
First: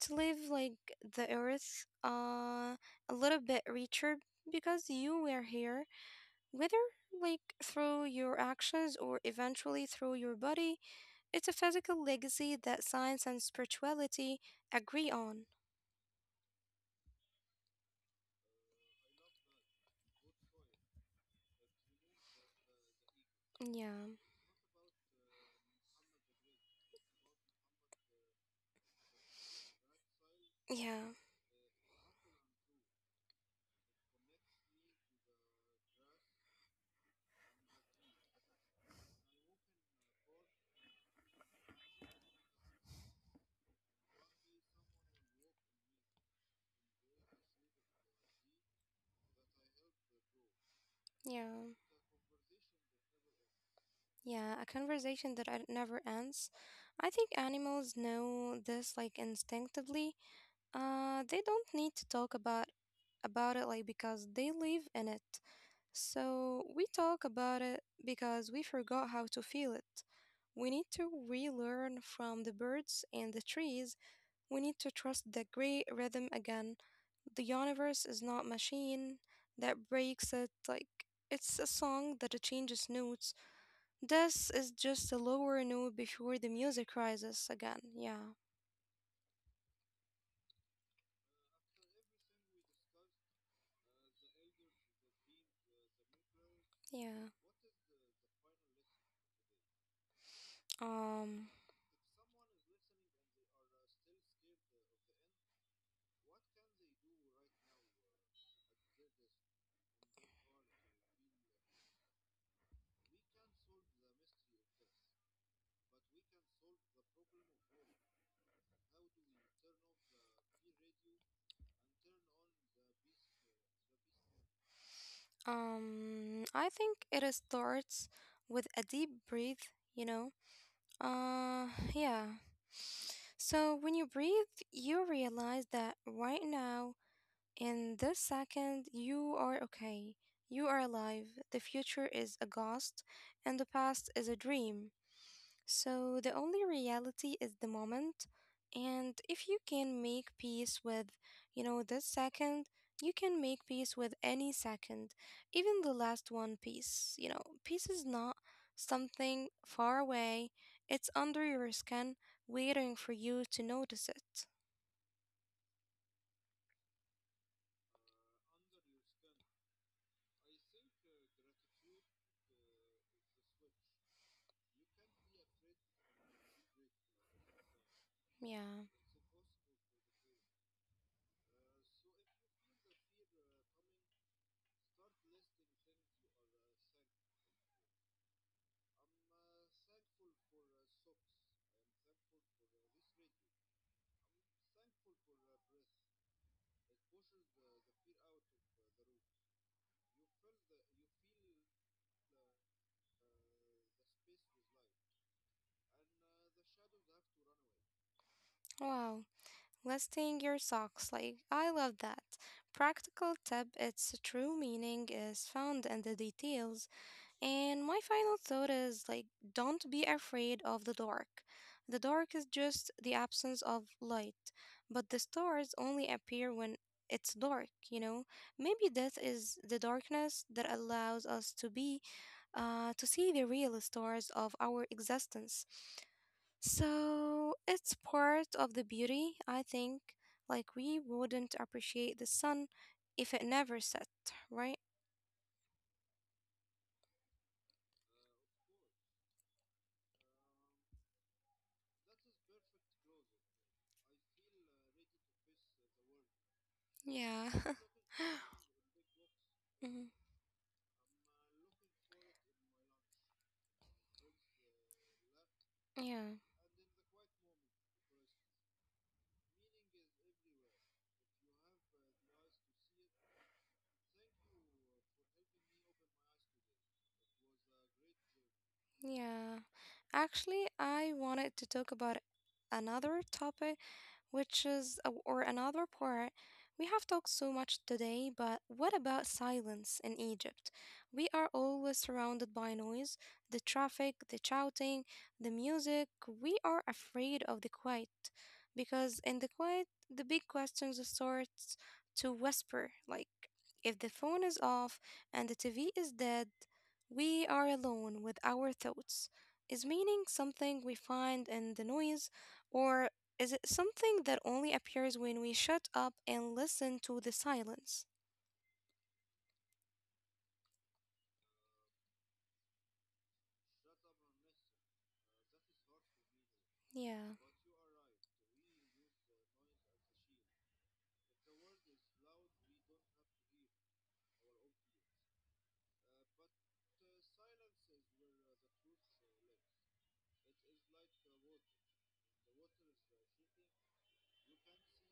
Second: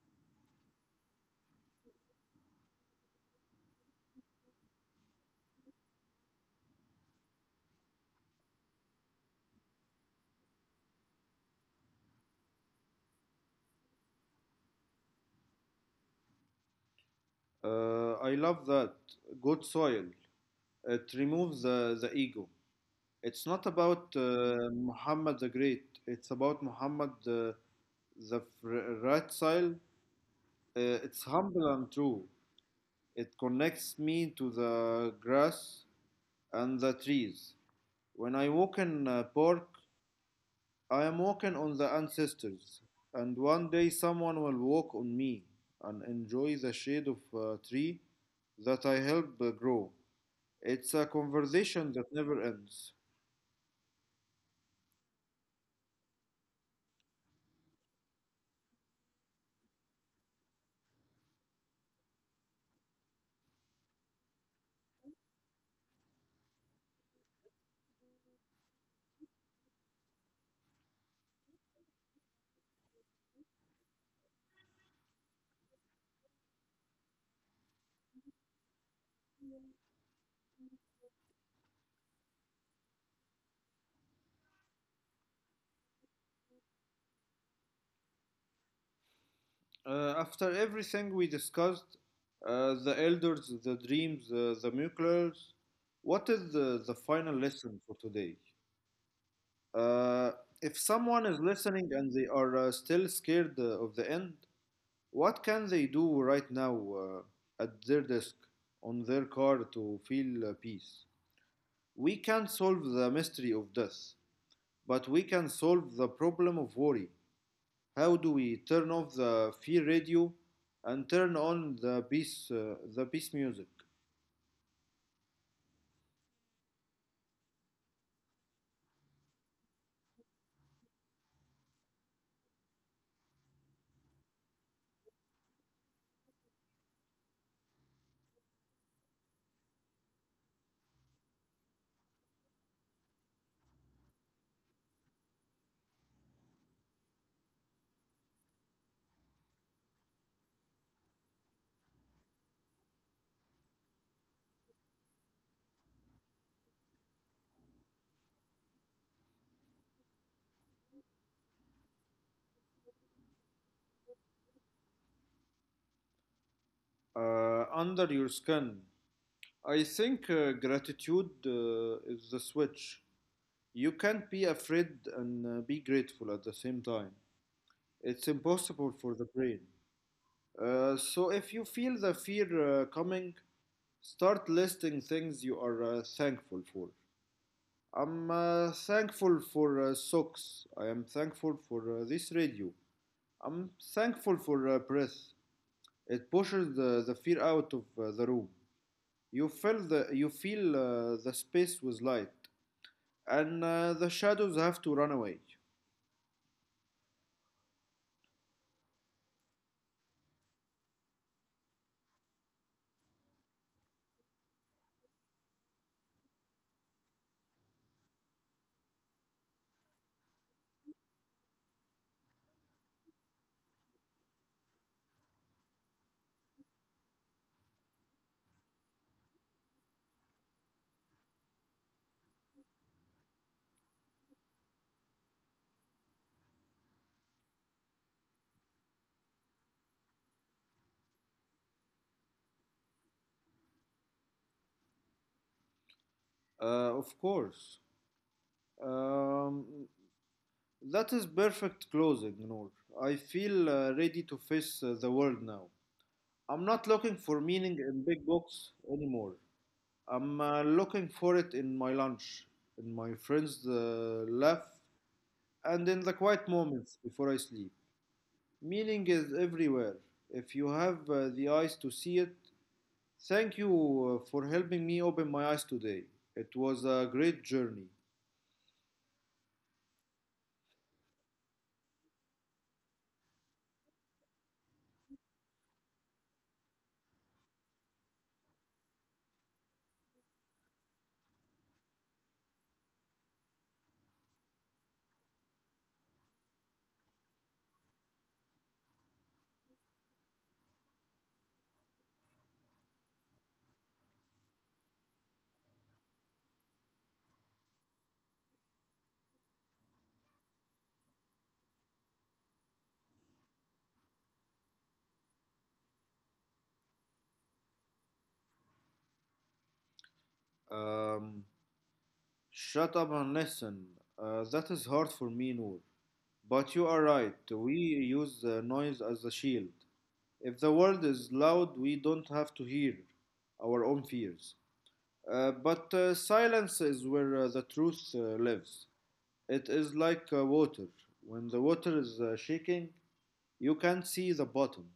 Speaker 1: To live like the earth a little bit richer because you were here whether like through your actions or eventually through your body, it's a physical legacy that science and spirituality agree on.
Speaker 2: I love that. Good soil. It removes the ego. It's not
Speaker 1: Yeah,
Speaker 2: about Muhammad the Great. It's about Muhammad the right soil.
Speaker 1: yeah,
Speaker 2: It's humble and true. It connects me to the grass and the trees. When I walk in a park, I am walking on the ancestors, and one day someone will walk on me and enjoy the shade of a tree that I helped grow. It's a
Speaker 1: yeah,
Speaker 2: conversation that never ends.
Speaker 1: yeah. A conversation that I never ends. I think animals know this like instinctively. They don't need to talk about it like because they live in it. So we talk about it because we forgot how to feel it. We need to relearn from the birds and the trees. We need to trust the great rhythm again. The universe is not machine that breaks it like it's a song that changes notes. This is just a lower note before the music rises again. Yeah.
Speaker 2: After everything we discussed, the elders, the dreams, the miracles, what is
Speaker 1: Yeah.
Speaker 2: the final lesson for today? Uh, if
Speaker 1: Um
Speaker 2: someone is listening and they are still scared of the end, what can they do right now at their desk on their car to feel peace? We can't solve the mystery of death, but we can solve the problem of worry. How do we turn off the fear radio and turn on the peace music?
Speaker 1: um I think it starts with a deep breath, you know. Uh, yeah. So when you breathe, you realize that right now, in this second, you are okay. You are alive. The future is a ghost, and the past is a dream. So the only reality is the moment, and if you can make peace with, you know, this second, you can make peace with any second, even the last one piece. You know, peace is not something far away. It's under your skin, waiting for you to notice it.
Speaker 2: Under your skin, I think gratitude is the switch. You can't be afraid and be grateful at the same time. It's
Speaker 1: Yeah.
Speaker 2: impossible for the brain. So if you feel the fear coming, start listing things you are thankful for. I'm thankful for socks. I am thankful for this radio. I'm thankful for breath. It pushes the fear out of the room. You feel the space with light, and the shadows have to run away.
Speaker 1: Wow. Listing your socks, like I love that. Practical tip, its true meaning is found in the details. And my final thought is like, don't be afraid of the dark. The dark is just the absence of light, but the stars only appear when it's dark, you know? Maybe that is the darkness that allows us to be, to see the real stars of our existence. So it's part of the beauty, I think. Like, we wouldn't appreciate the sun if it never set, right?
Speaker 2: Of course. Um, That is perfect closing, Noor. I feel ready to face the world now. I'm not looking
Speaker 1: Yeah.
Speaker 2: for meaning in big books anymore.
Speaker 1: Mhm.
Speaker 2: I'm looking for it in my lunch, in my friends' laugh, and in the
Speaker 1: Yeah.
Speaker 2: quiet moments before I sleep. Meaning is everywhere. If you have the eyes to see it, thank you for helping me open my eyes today. It was a great journey.
Speaker 1: Yeah. Actually, I wanted to talk about another topic which is a, or another part. We have talked so much today, but what about silence in Egypt? We are always surrounded by noise, the traffic, the shouting, the music. We are afraid of the quiet because in the quiet, the big questions start to whisper. Like if the phone is off and the TV is dead, we are alone with our thoughts. Is meaning something we find in the noise or is it something that only appears when we shut up and listen to the silence?
Speaker 2: Um, Shut up and listen. That is hard for me, Noor. But you are
Speaker 1: Yeah,
Speaker 2: right, we use the noise as a shield. If the world is loud, we don't have to hear our own fears. But silence is where the truth lives. It is like water. When the water is shaking, you can't see the bottom.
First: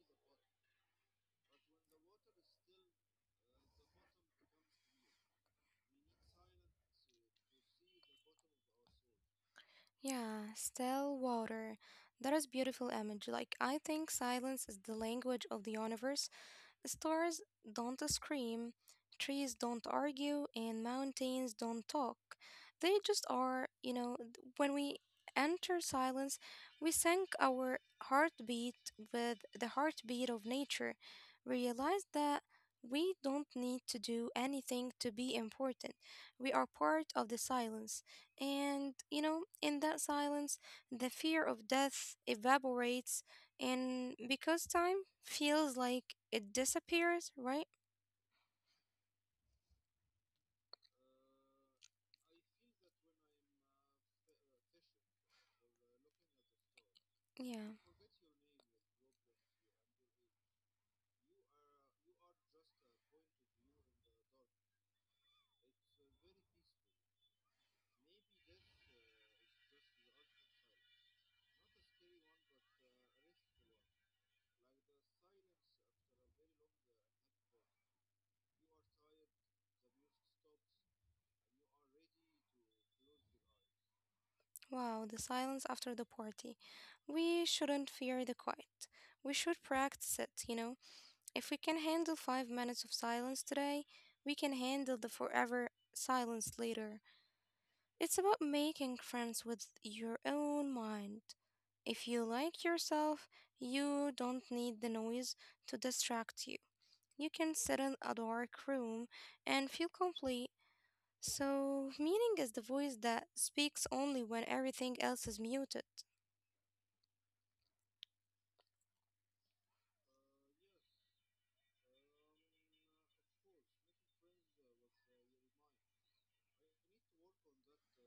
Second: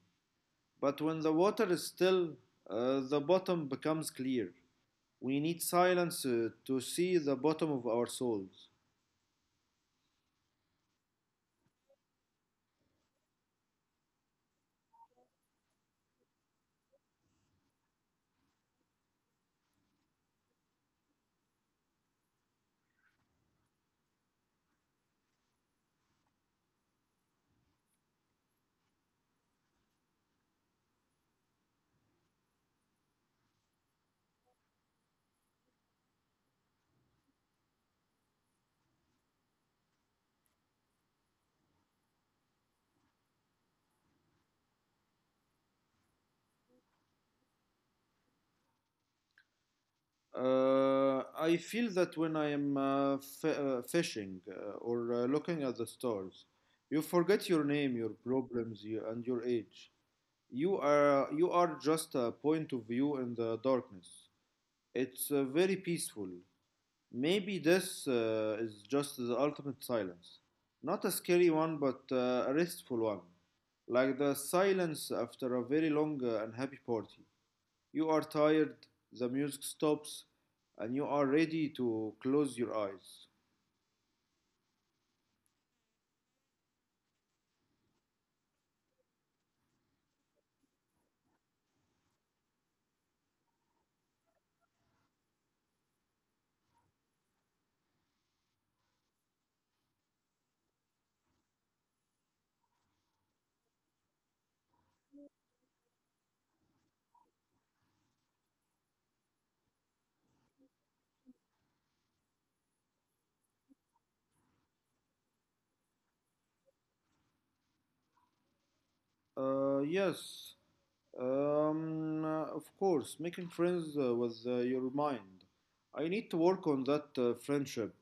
Speaker 2: But when the water is still, the bottom becomes clear. We need silence to see the bottom of our souls.
Speaker 1: yeah, still water. That is beautiful image. Like I think silence is the language of the universe. Stars don't scream, trees don't argue, and mountains don't talk. They just are, you know, when we enter silence, we sync our heartbeat with the heartbeat of nature. Realize that we don't need to do anything to be important. We are part of the silence. And, you know, in that silence, the fear of death evaporates and because time feels like it disappears, right?
Speaker 2: I feel that when I am fishing or looking at the stars, you forget your
Speaker 1: Yeah.
Speaker 2: name, your problems, you, and your age. You are just a point of view in the darkness. It's very peaceful. Maybe this is just the ultimate silence, not a scary one, but a restful one, like the silence after a very long and happy party. You are tired, the music stops, and you are ready to close your eyes.
Speaker 1: Wow, the silence after the party. We shouldn't fear the quiet. We should practice it, you know? If we can handle 5 minutes of silence today, we can handle the forever silence later. It's about making friends with your own mind. If you like yourself, you don't need the noise to distract you. You can sit in a dark room and feel complete. So, meaning is the voice that speaks only when everything else is muted.
Speaker 2: Yes, of course, making friends with your mind. I need to work on that friendship.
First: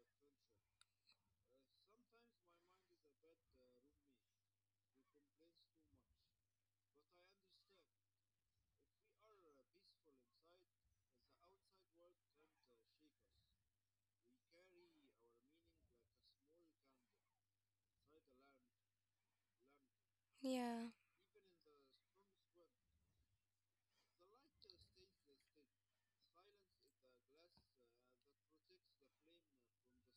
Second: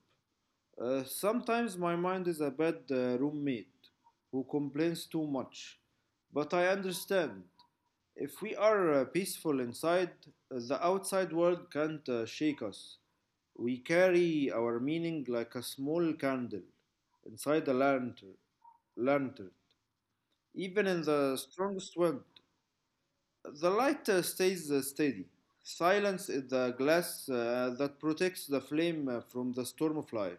Speaker 2: Sometimes my mind is a bad roommate who complains too much, but I understand. If we are peaceful inside, the outside world can't shake us. We carry our meaning like a small candle inside a lantern. Even
Speaker 1: Yeah,
Speaker 2: in the strongest wind, the light stays steady. Silence is the glass that protects the flame from the storm of life.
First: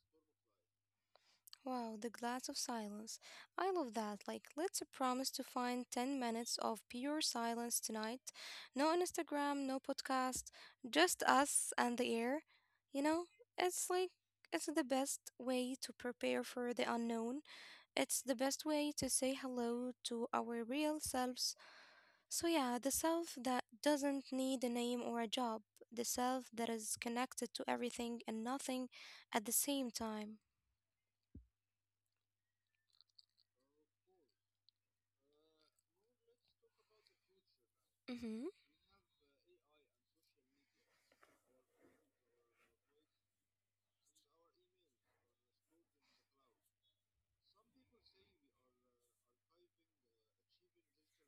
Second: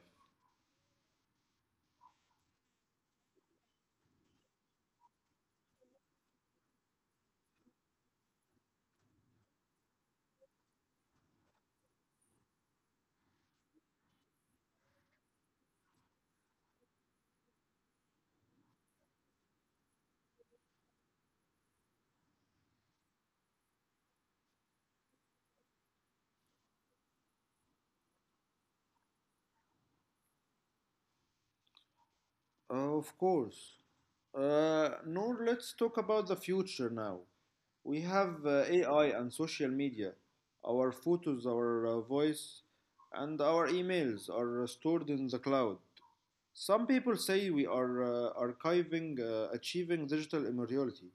Speaker 1: wow, the glass of silence. I love that. Like, let's promise to find 10 minutes of pure silence tonight. No Instagram, no podcast, just us and the air. You know, it's like, it's the best way to prepare for the unknown. It's the best way to say hello to our real selves. So, yeah, the self that doesn't need a name or a job, the self that is connected to everything and nothing at the same time.
Speaker 2: Of course. Noor, let's talk about the future now. We
Speaker 1: Mm-hmm.
Speaker 2: have AI and social media. Our photos, our voice, and our emails are stored in the cloud. Some people say we are achieving digital immortality.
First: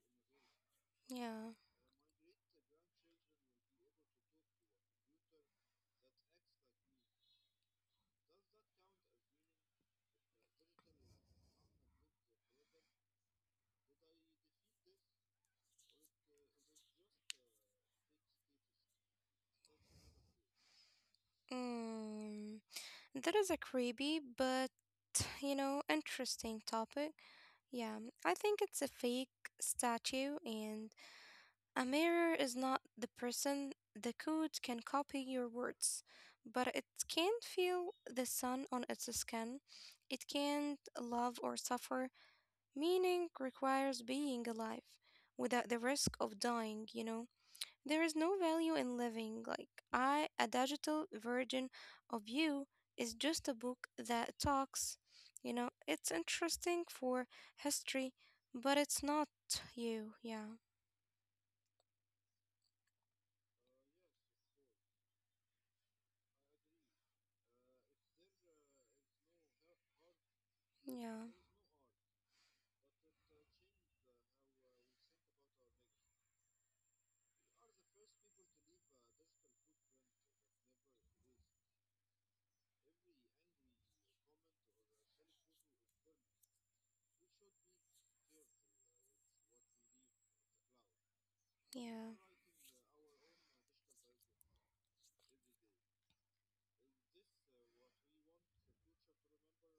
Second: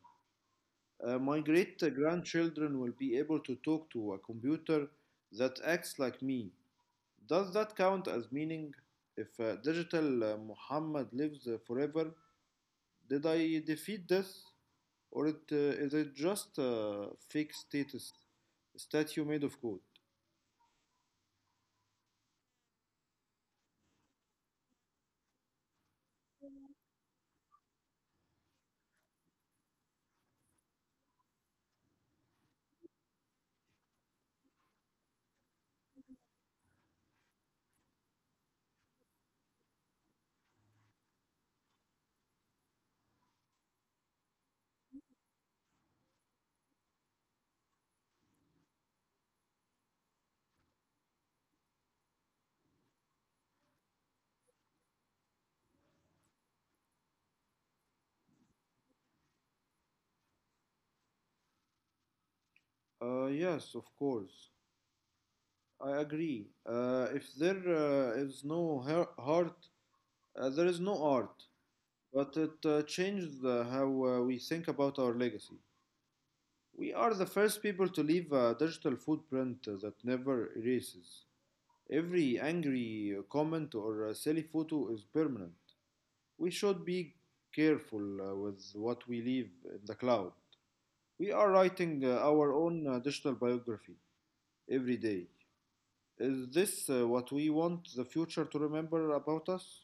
Speaker 2: My
Speaker 1: Yeah.
Speaker 2: great grandchildren will be able to talk to a computer that acts like me. Does that count as meaning? If digital Muhammad lives forever, did I defeat this, or is it just a fake status statue made of code?
Speaker 1: Mm. That is a creepy, but you know, interesting topic. Yeah, I think it's a fake statue, and a mirror is not the person. The code can copy your words, but it can't feel the sun on its skin. It can't love or suffer. Meaning requires being alive without the risk of dying, you know? There is no value in living. Like, a digital version of you, is just a book that talks. You know, it's interesting for history, but it's not you. Yeah,
Speaker 2: Yes, of course. I agree. If there is no heart, there is no
Speaker 1: yeah,
Speaker 2: art. But it changed how we think about our legacy. We are the first people to leave a digital footprint that never erases. Every angry comment or silly photo is permanent. We should be careful with what we leave in the cloud. We are writing
Speaker 1: yeah.
Speaker 2: our own digital biography every day. Is this what we want the future to remember about us?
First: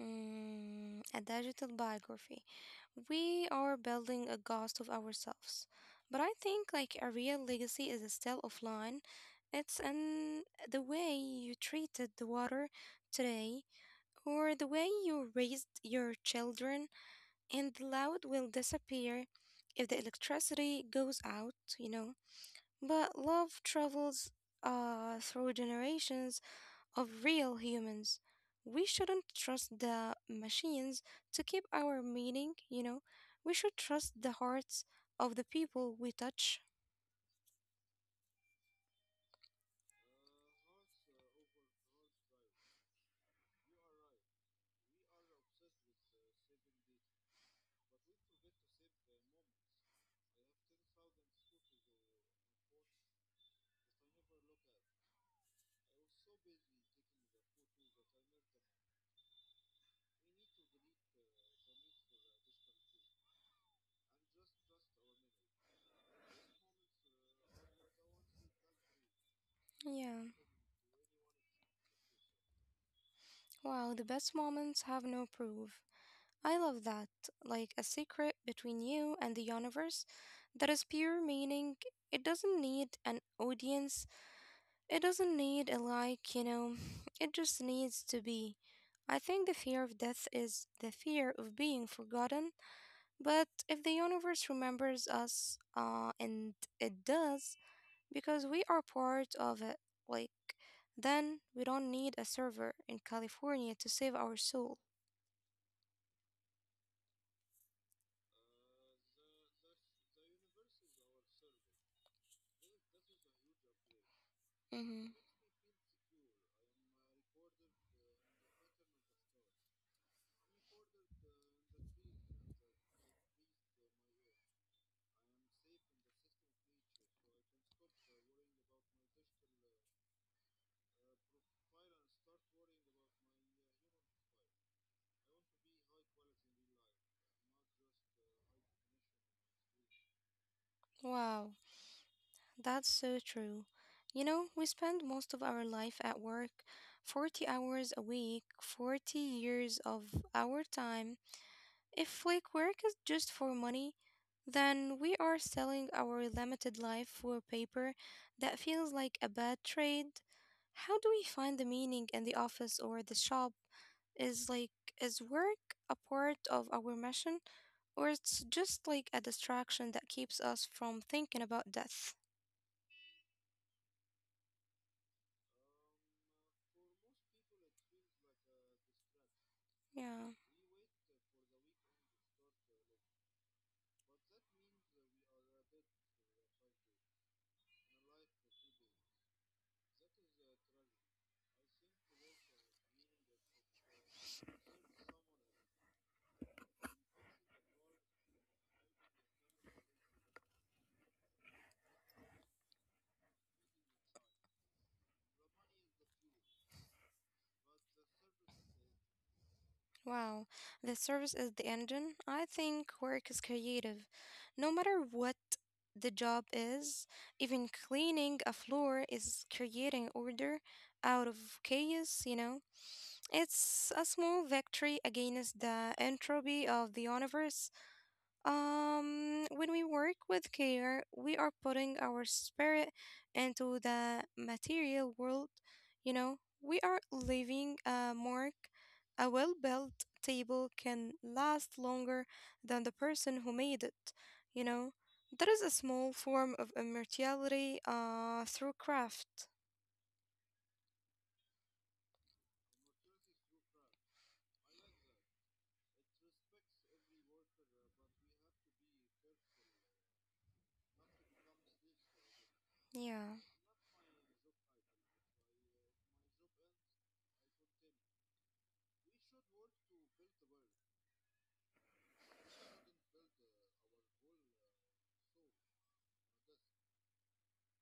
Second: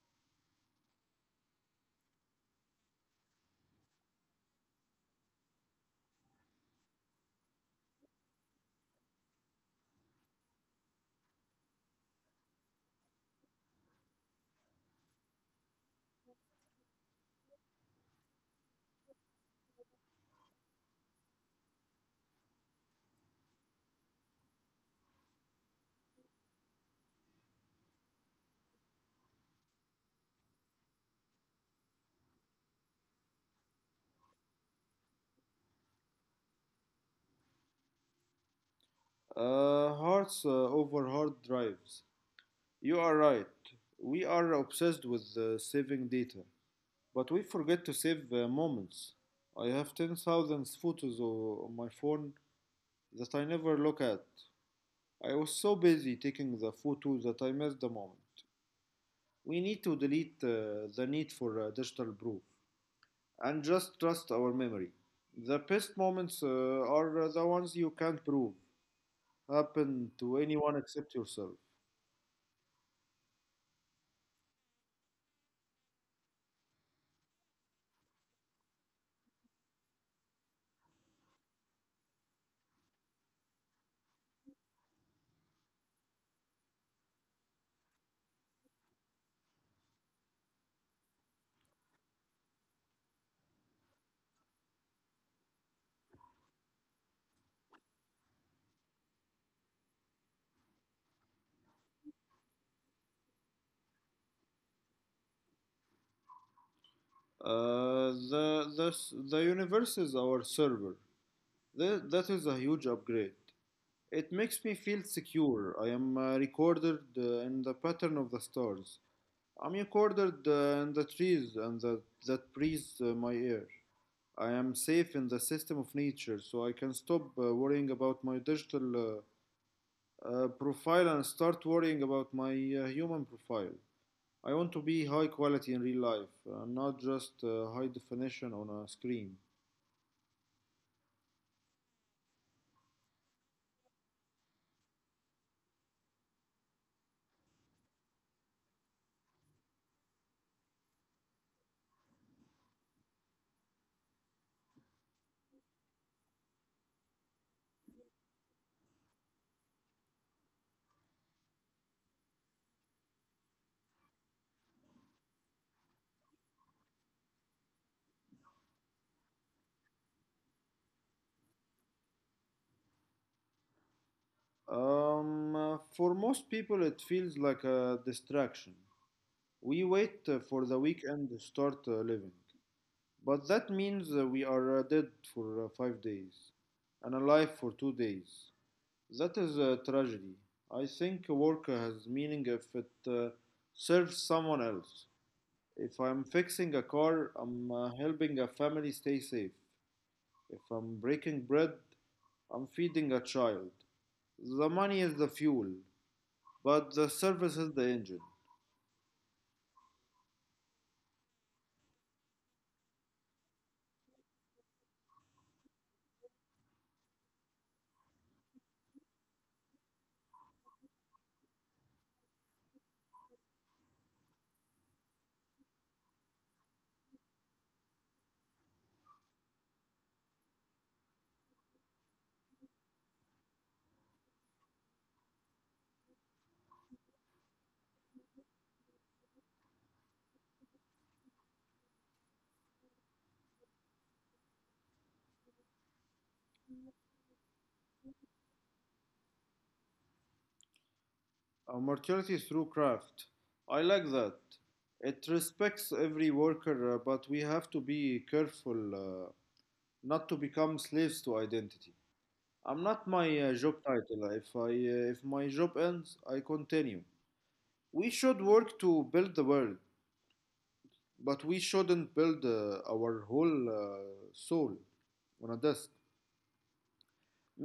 Speaker 1: Mm, a digital biography. We are building a ghost of ourselves. But I think like a real legacy is still offline. It's in the way you treated the water today or the way you raised your children, and the loud will disappear if the electricity goes out, you know. But love travels through generations of real humans. We shouldn't trust the machines to keep our meaning, you know. We should trust the hearts of the people we touch.
Speaker 2: Hearts over hard drives. You are right. We are obsessed with saving data, but we forget to save moments. I have 10,000 photos on my phone that I never look at. I was so busy taking the photos that I missed the moment. We need to delete the need for digital proof and just trust our memory. The best moments are the ones you can't prove happen
Speaker 1: Yeah.
Speaker 2: to anyone except yourself.
Speaker 1: Wow, the best moments have no proof. I love that. Like a secret between you and the universe that is pure meaning. It doesn't need an audience, it doesn't need a like, you know. It just needs to be. I think the fear of death is the fear of being forgotten. But if the universe remembers us, and it does, because we are part of it, like, then we don't need a server in California to save our soul.
Speaker 2: The, s- the universe is our server. Th- that is a huge upgrade. It makes me feel
Speaker 1: Hmm.
Speaker 2: secure. I am recorded in the pattern of the stars. I'm recorded in the trees and the, that breeze my ear. I am safe in the system of nature, so I can stop worrying about my digital profile and start worrying about my human profile. I want to be high quality in real life, not just high definition on a screen.
Speaker 1: Wow. That's so true. You know, we spend most of our life at work, 40 hours a week, 40 years of our time. If like work is just for money, then we are selling our limited life for paper that feels like a bad trade. How do we find the meaning in the office or the shop? Is like is work a part of our mission or it's just like a distraction that keeps us from thinking about death?
Speaker 2: For most people, it feels like a distraction. We wait
Speaker 1: Yeah.
Speaker 2: for the weekend to start living, but that means we are dead for five days and alive for two days. That is a tragedy. I think work has meaning if it serves someone else. If I'm fixing a car, I'm helping a family stay safe. If I'm breaking bread, I'm feeding a child. The money is the fuel, but the service is the engine.
Speaker 1: Wow, the service is the engine. I think work is creative. No matter what the job is, even cleaning a floor is creating order out of chaos, you know? It's a small victory against the entropy of the universe. When we work with care, we are putting our spirit into the material world. You know, we are leaving a mark. A well built table can last longer than the person who made it. You know, that is a small form of immortality through craft.
Speaker 2: Immortality through craft. I like that. It respects every worker, but we have to be careful uh, not to become slaves to identity. I'm not my
Speaker 1: Yeah,
Speaker 2: job title. If my job ends, I continue. We should work to build the world, but we shouldn't build our whole soul on a desk.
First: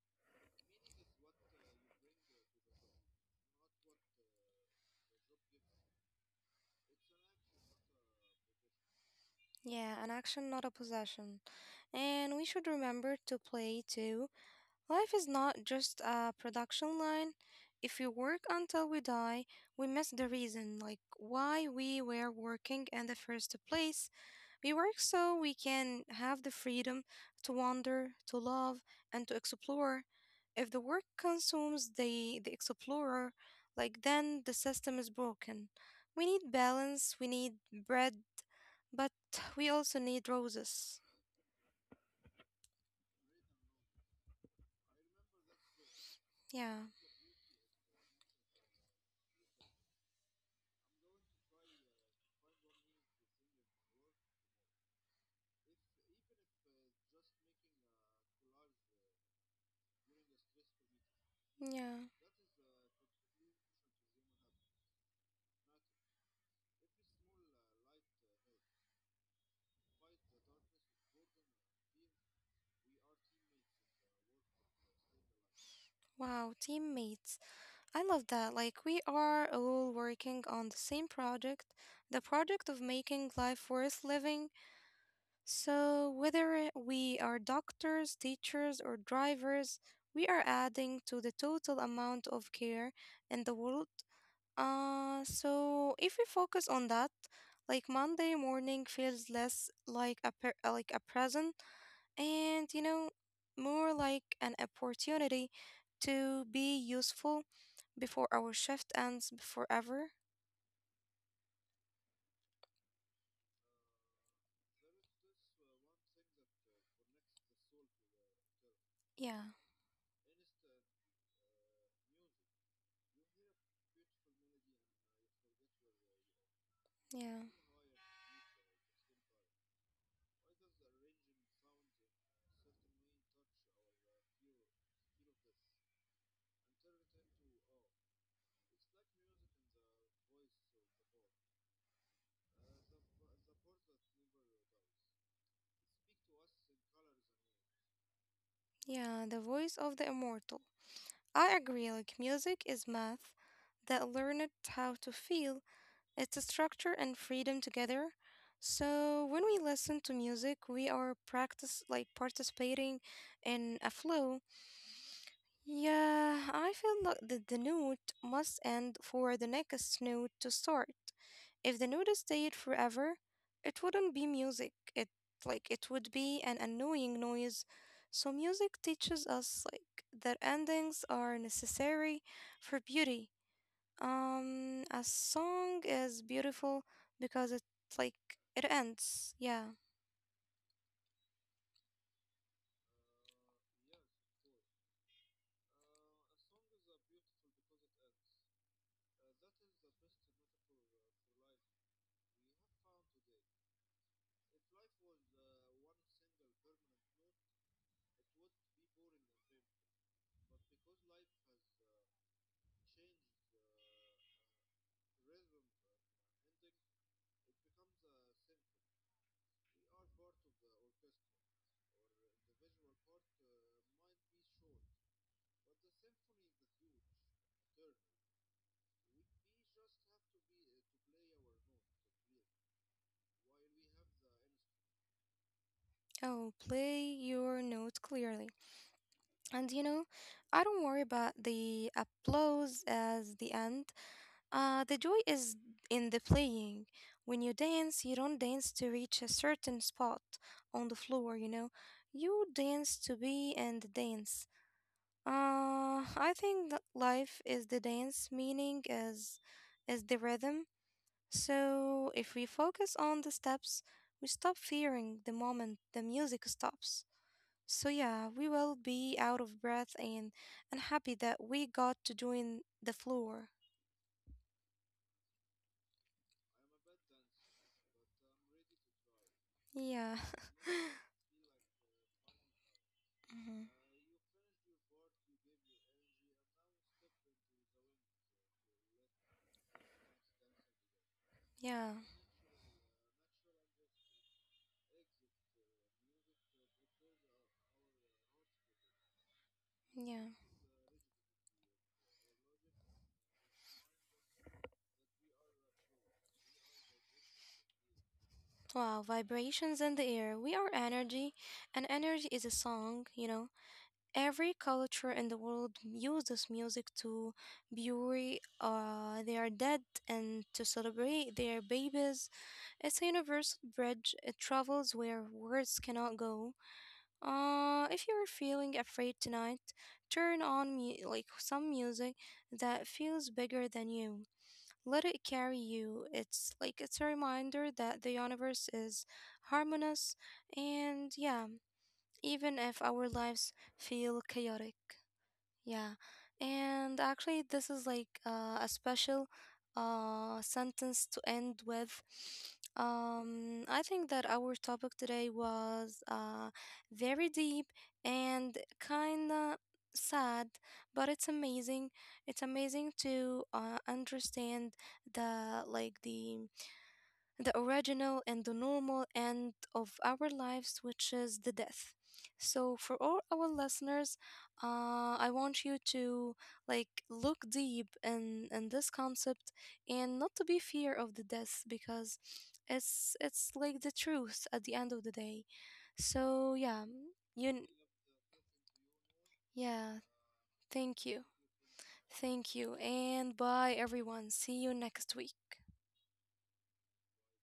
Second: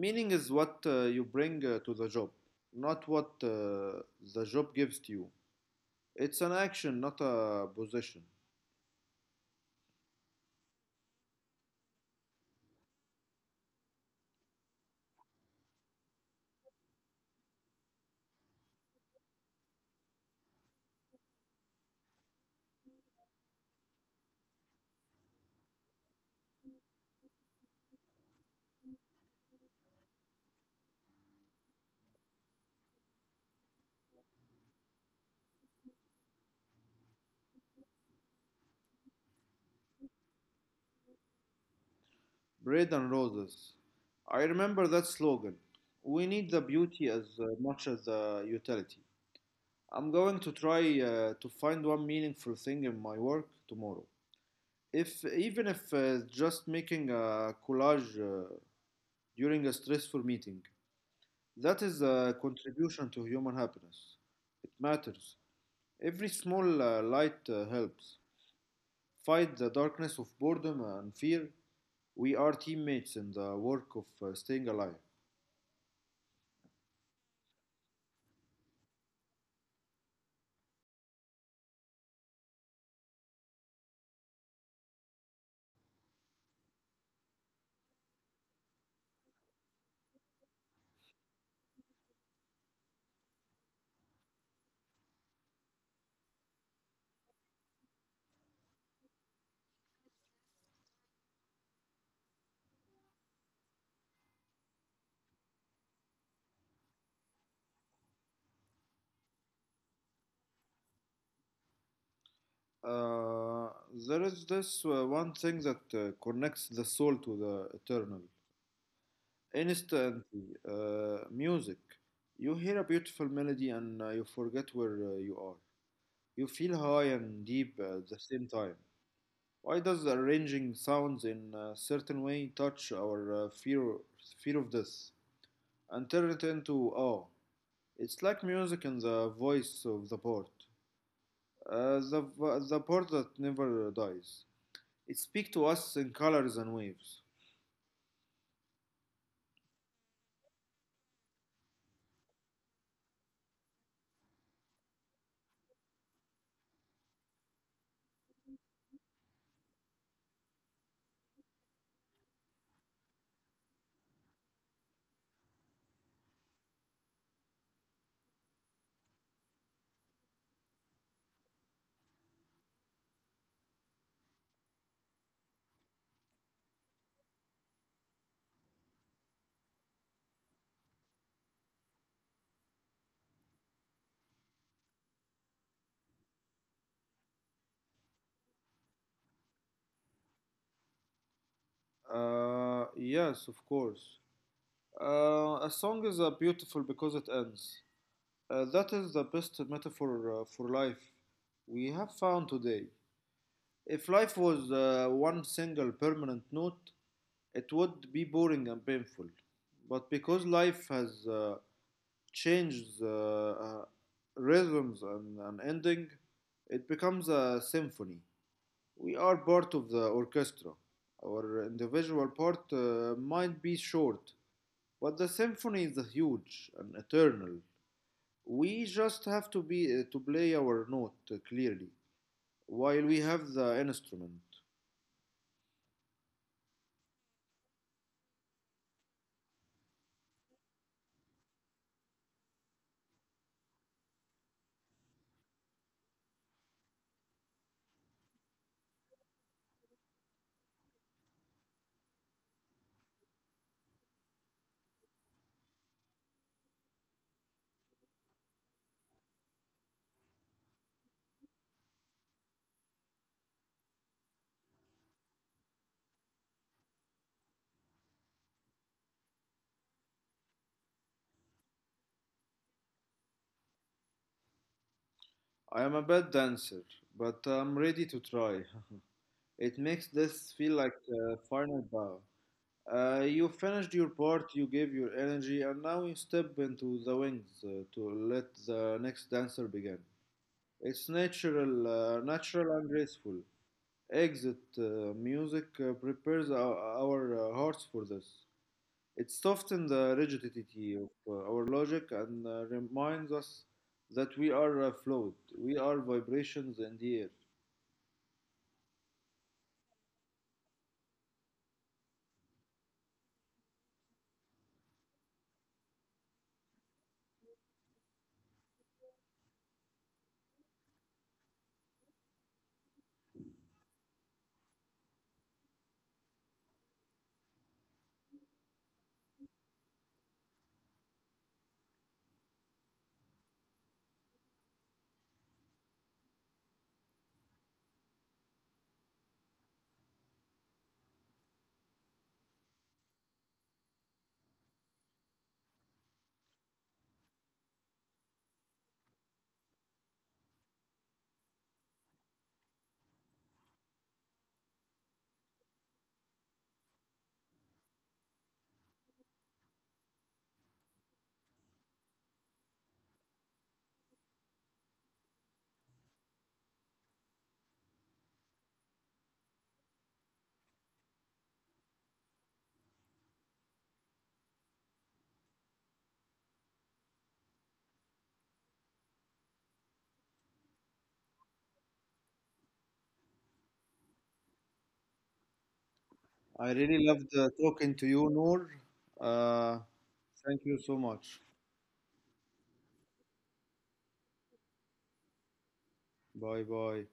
Speaker 2: Meaning is what you bring to the job, not what the job gives to you. It's an action, not a position.
Speaker 1: yeah, an action, not a possession. And we should remember to play too. Life is not just a production line. If we work until we die, we miss the reason, like why we were working in the first place. We work so we can have the freedom to wander, to love, and to explore. If the work consumes the explorer, like then the system is broken. We need balance, we need bread, but we also need roses.
Speaker 2: Bread and roses. I remember that slogan. We need the beauty
Speaker 1: Yeah,
Speaker 2: as much as the utility. I'm going to try to find one meaningful thing in my work tomorrow. If even if just making a collage during a stressful meeting, that is
Speaker 1: yeah.
Speaker 2: a contribution to human happiness. It matters. Every small light helps. Fight the darkness of boredom and fear. We are teammates in the work of staying alive.
Speaker 1: Wow, teammates. I love that. Like, we are all working on the same project, the project of making life worth living. So, whether we are doctors, teachers, or drivers, we are adding to the total amount of care in the world. So, if we focus on that, like Monday morning feels less like a like a present, and you know, more like an opportunity to be useful before our shift ends forever.
Speaker 2: Uh, there is this one thing that connects the soul to the eternal.
Speaker 1: Yeah,
Speaker 2: Instantly, music. You hear a beautiful melody and you forget where you are. You feel high
Speaker 1: yeah,
Speaker 2: and deep at the same time. Why does arranging sounds in a certain way touch our fear of death and turn it into awe? It's like music in the voice of the port, uh, the the port that never dies. It speaks to us in colors and waves.
Speaker 1: yeah, the voice of the immortal. I agree, like music is math that learned how to feel. It's a structure and freedom together. So when we listen to music, we are practice like participating in a flow. Yeah, I feel like that the note must end for the next note to start. If the note stayed forever, it wouldn't be music. It like it would be an annoying noise. So music teaches us like that endings are necessary for beauty. A song is beautiful because it like it ends. Yeah.
Speaker 2: Yes, of course. A song is beautiful because it ends. That is the best metaphor for life we have found today. If life was one single permanent note, it would be boring and painful. But because life has changed the rhythms and ending, it becomes a symphony. We are part of the orchestra. Our individual part might be short, but the symphony is huge and eternal. We just have to be to play our note clearly while we have the instrument.
Speaker 1: Oh, play your note clearly. And you know, I don't worry about the applause as the end. The joy is in the playing. When you dance, you don't dance to reach a certain spot on the floor, you know. You dance to be in the dance. I think that life is the dance, meaning is the rhythm. So if we focus on the steps, we stop fearing the moment the music stops. So yeah, we will be out of breath and unhappy that we got to doing the floor.
Speaker 2: I am a bad dancer, but I'm ready to try. It makes
Speaker 1: Yeah.
Speaker 2: this feel like a final bow. You
Speaker 1: Mhm.
Speaker 2: finished your part, you gave your energy, and now you step into the wings to let the next dancer begin. It's natural,
Speaker 1: Yeah.
Speaker 2: natural and graceful. Exit music prepares our hearts for this. It softens the
Speaker 1: Yeah.
Speaker 2: rigidity of our logic and reminds us that we are we are vibrations in the air.
Speaker 1: Wow, vibrations in the air. We are energy, and energy is a song, you know. Every culture in the world uses music to bury their dead and to celebrate their babies. It's a universal bridge. It travels where words cannot go. If you're feeling afraid tonight, turn on like some music that feels bigger than you. Let it carry you. It's like it's a reminder that the universe is harmonious and yeah, even if our lives feel chaotic. Yeah, and actually, this is like a special sentence to end with. I think that our topic today was very deep and kinda sad, but it's amazing. It's amazing to understand the like the the original and the normal end of our lives, which is the death. So, for all our listeners, I want you to like look deep in this concept and not to be fear of the death because it's like the truth at the end of the day. So yeah,
Speaker 2: I really
Speaker 1: you
Speaker 2: loved
Speaker 1: n-
Speaker 2: talking to you, Noor.
Speaker 1: yeah,
Speaker 2: Uh, thank
Speaker 1: thank
Speaker 2: you
Speaker 1: you,
Speaker 2: so much.
Speaker 1: thank you, and bye everyone. See you next week.
Speaker 2: Bye bye.